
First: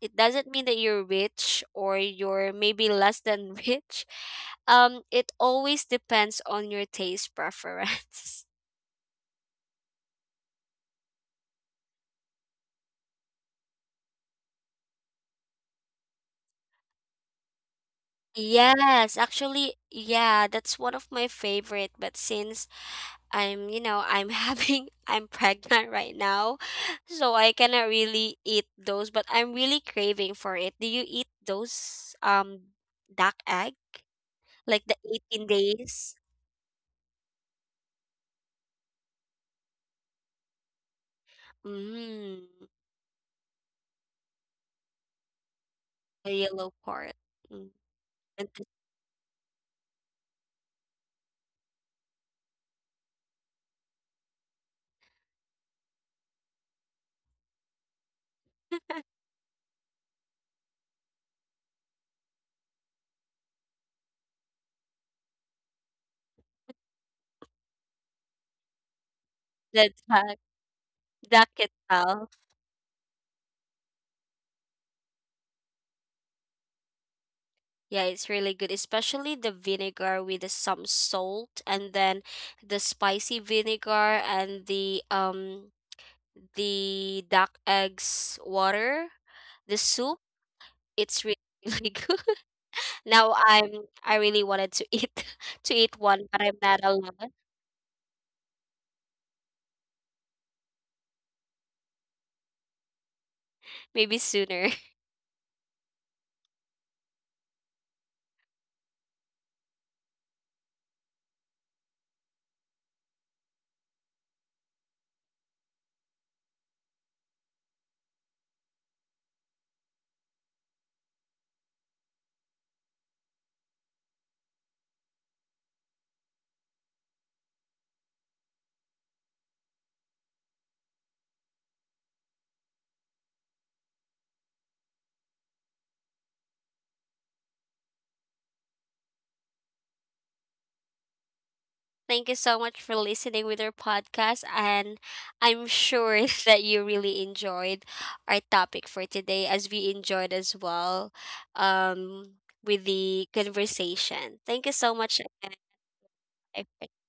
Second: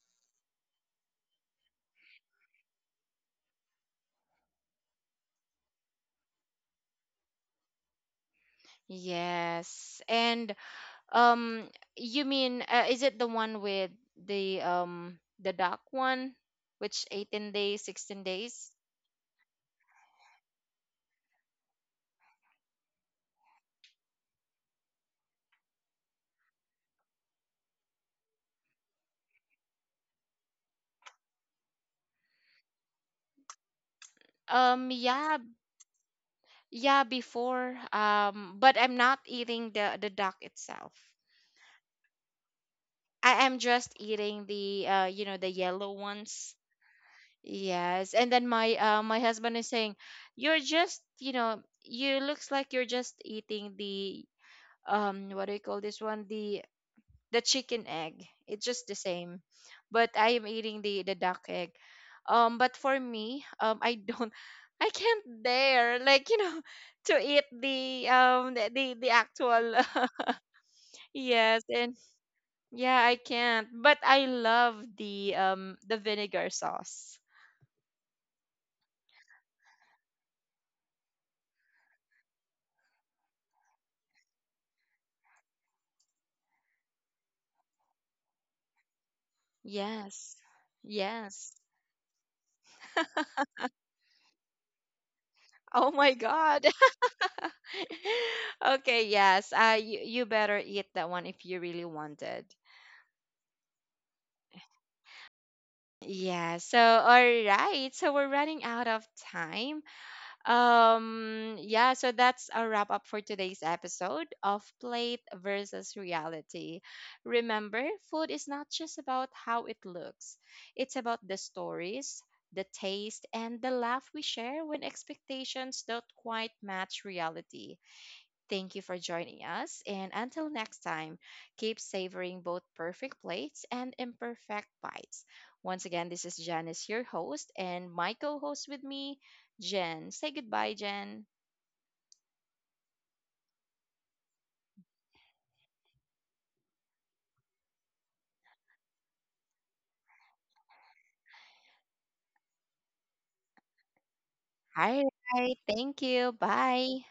[SPEAKER 2] it doesn't mean that you're rich or you're maybe less than rich. It always depends on your taste preference.
[SPEAKER 1] yes. And um you mean is it the one with the duck one, which 18 days, 16 days?
[SPEAKER 2] Yes, actually, yeah, that's one of my favorite, but since I'm, you know, I'm having I'm pregnant right now, so I cannot really eat those, but I'm really craving for it. Do you eat those, um, duck egg, like the
[SPEAKER 1] Yeah,
[SPEAKER 2] 18 days?
[SPEAKER 1] yeah, before. But I'm not eating the duck itself.
[SPEAKER 2] Mm.
[SPEAKER 1] I am just eating the you know, the yellow
[SPEAKER 2] The
[SPEAKER 1] ones.
[SPEAKER 2] yellow part. Mm.
[SPEAKER 1] Yes, and
[SPEAKER 2] And
[SPEAKER 1] then my my husband is saying, "You're just, you know, you looks like you're just eating the what do you call this one? The chicken egg. It's just the same, but I am eating the duck egg. But for me, I don't, I can't dare, like, you know, to eat the actual
[SPEAKER 2] the duck, duck
[SPEAKER 1] yes, and
[SPEAKER 2] itself.
[SPEAKER 1] yeah, I can't. But I love the vinegar sauce.
[SPEAKER 2] Yeah, it's really good, especially the vinegar with the, some salt, and then the spicy vinegar and the duck eggs water, the soup.
[SPEAKER 1] Yes,
[SPEAKER 2] It's really,
[SPEAKER 1] yes.
[SPEAKER 2] really good. Now I really wanted to eat to
[SPEAKER 1] Oh
[SPEAKER 2] eat
[SPEAKER 1] my
[SPEAKER 2] one, but I'm
[SPEAKER 1] God.
[SPEAKER 2] not allowed.
[SPEAKER 1] Okay, yes. You, you better eat that one if you really wanted.
[SPEAKER 2] Maybe sooner.
[SPEAKER 1] Yeah, so all right. So we're running out of time. Yeah, so that's a wrap up for today's episode of Plate versus Reality. Remember, food is not just about how it looks. It's about the stories, the taste, and the laugh we share when expectations don't quite match reality. Thank you for joining us. And until next time, keep savoring both perfect plates and imperfect bites. Once again, this is Janice, your host, and my co host with me, Jen. Say goodbye, Jen.
[SPEAKER 2] Thank you so much for listening with our podcast. And I'm sure that you really enjoyed our topic for today, as we enjoyed as well, um, with the conversation. Thank you so
[SPEAKER 1] All
[SPEAKER 2] much.
[SPEAKER 1] right. Thank you.
[SPEAKER 2] Again.
[SPEAKER 1] Bye.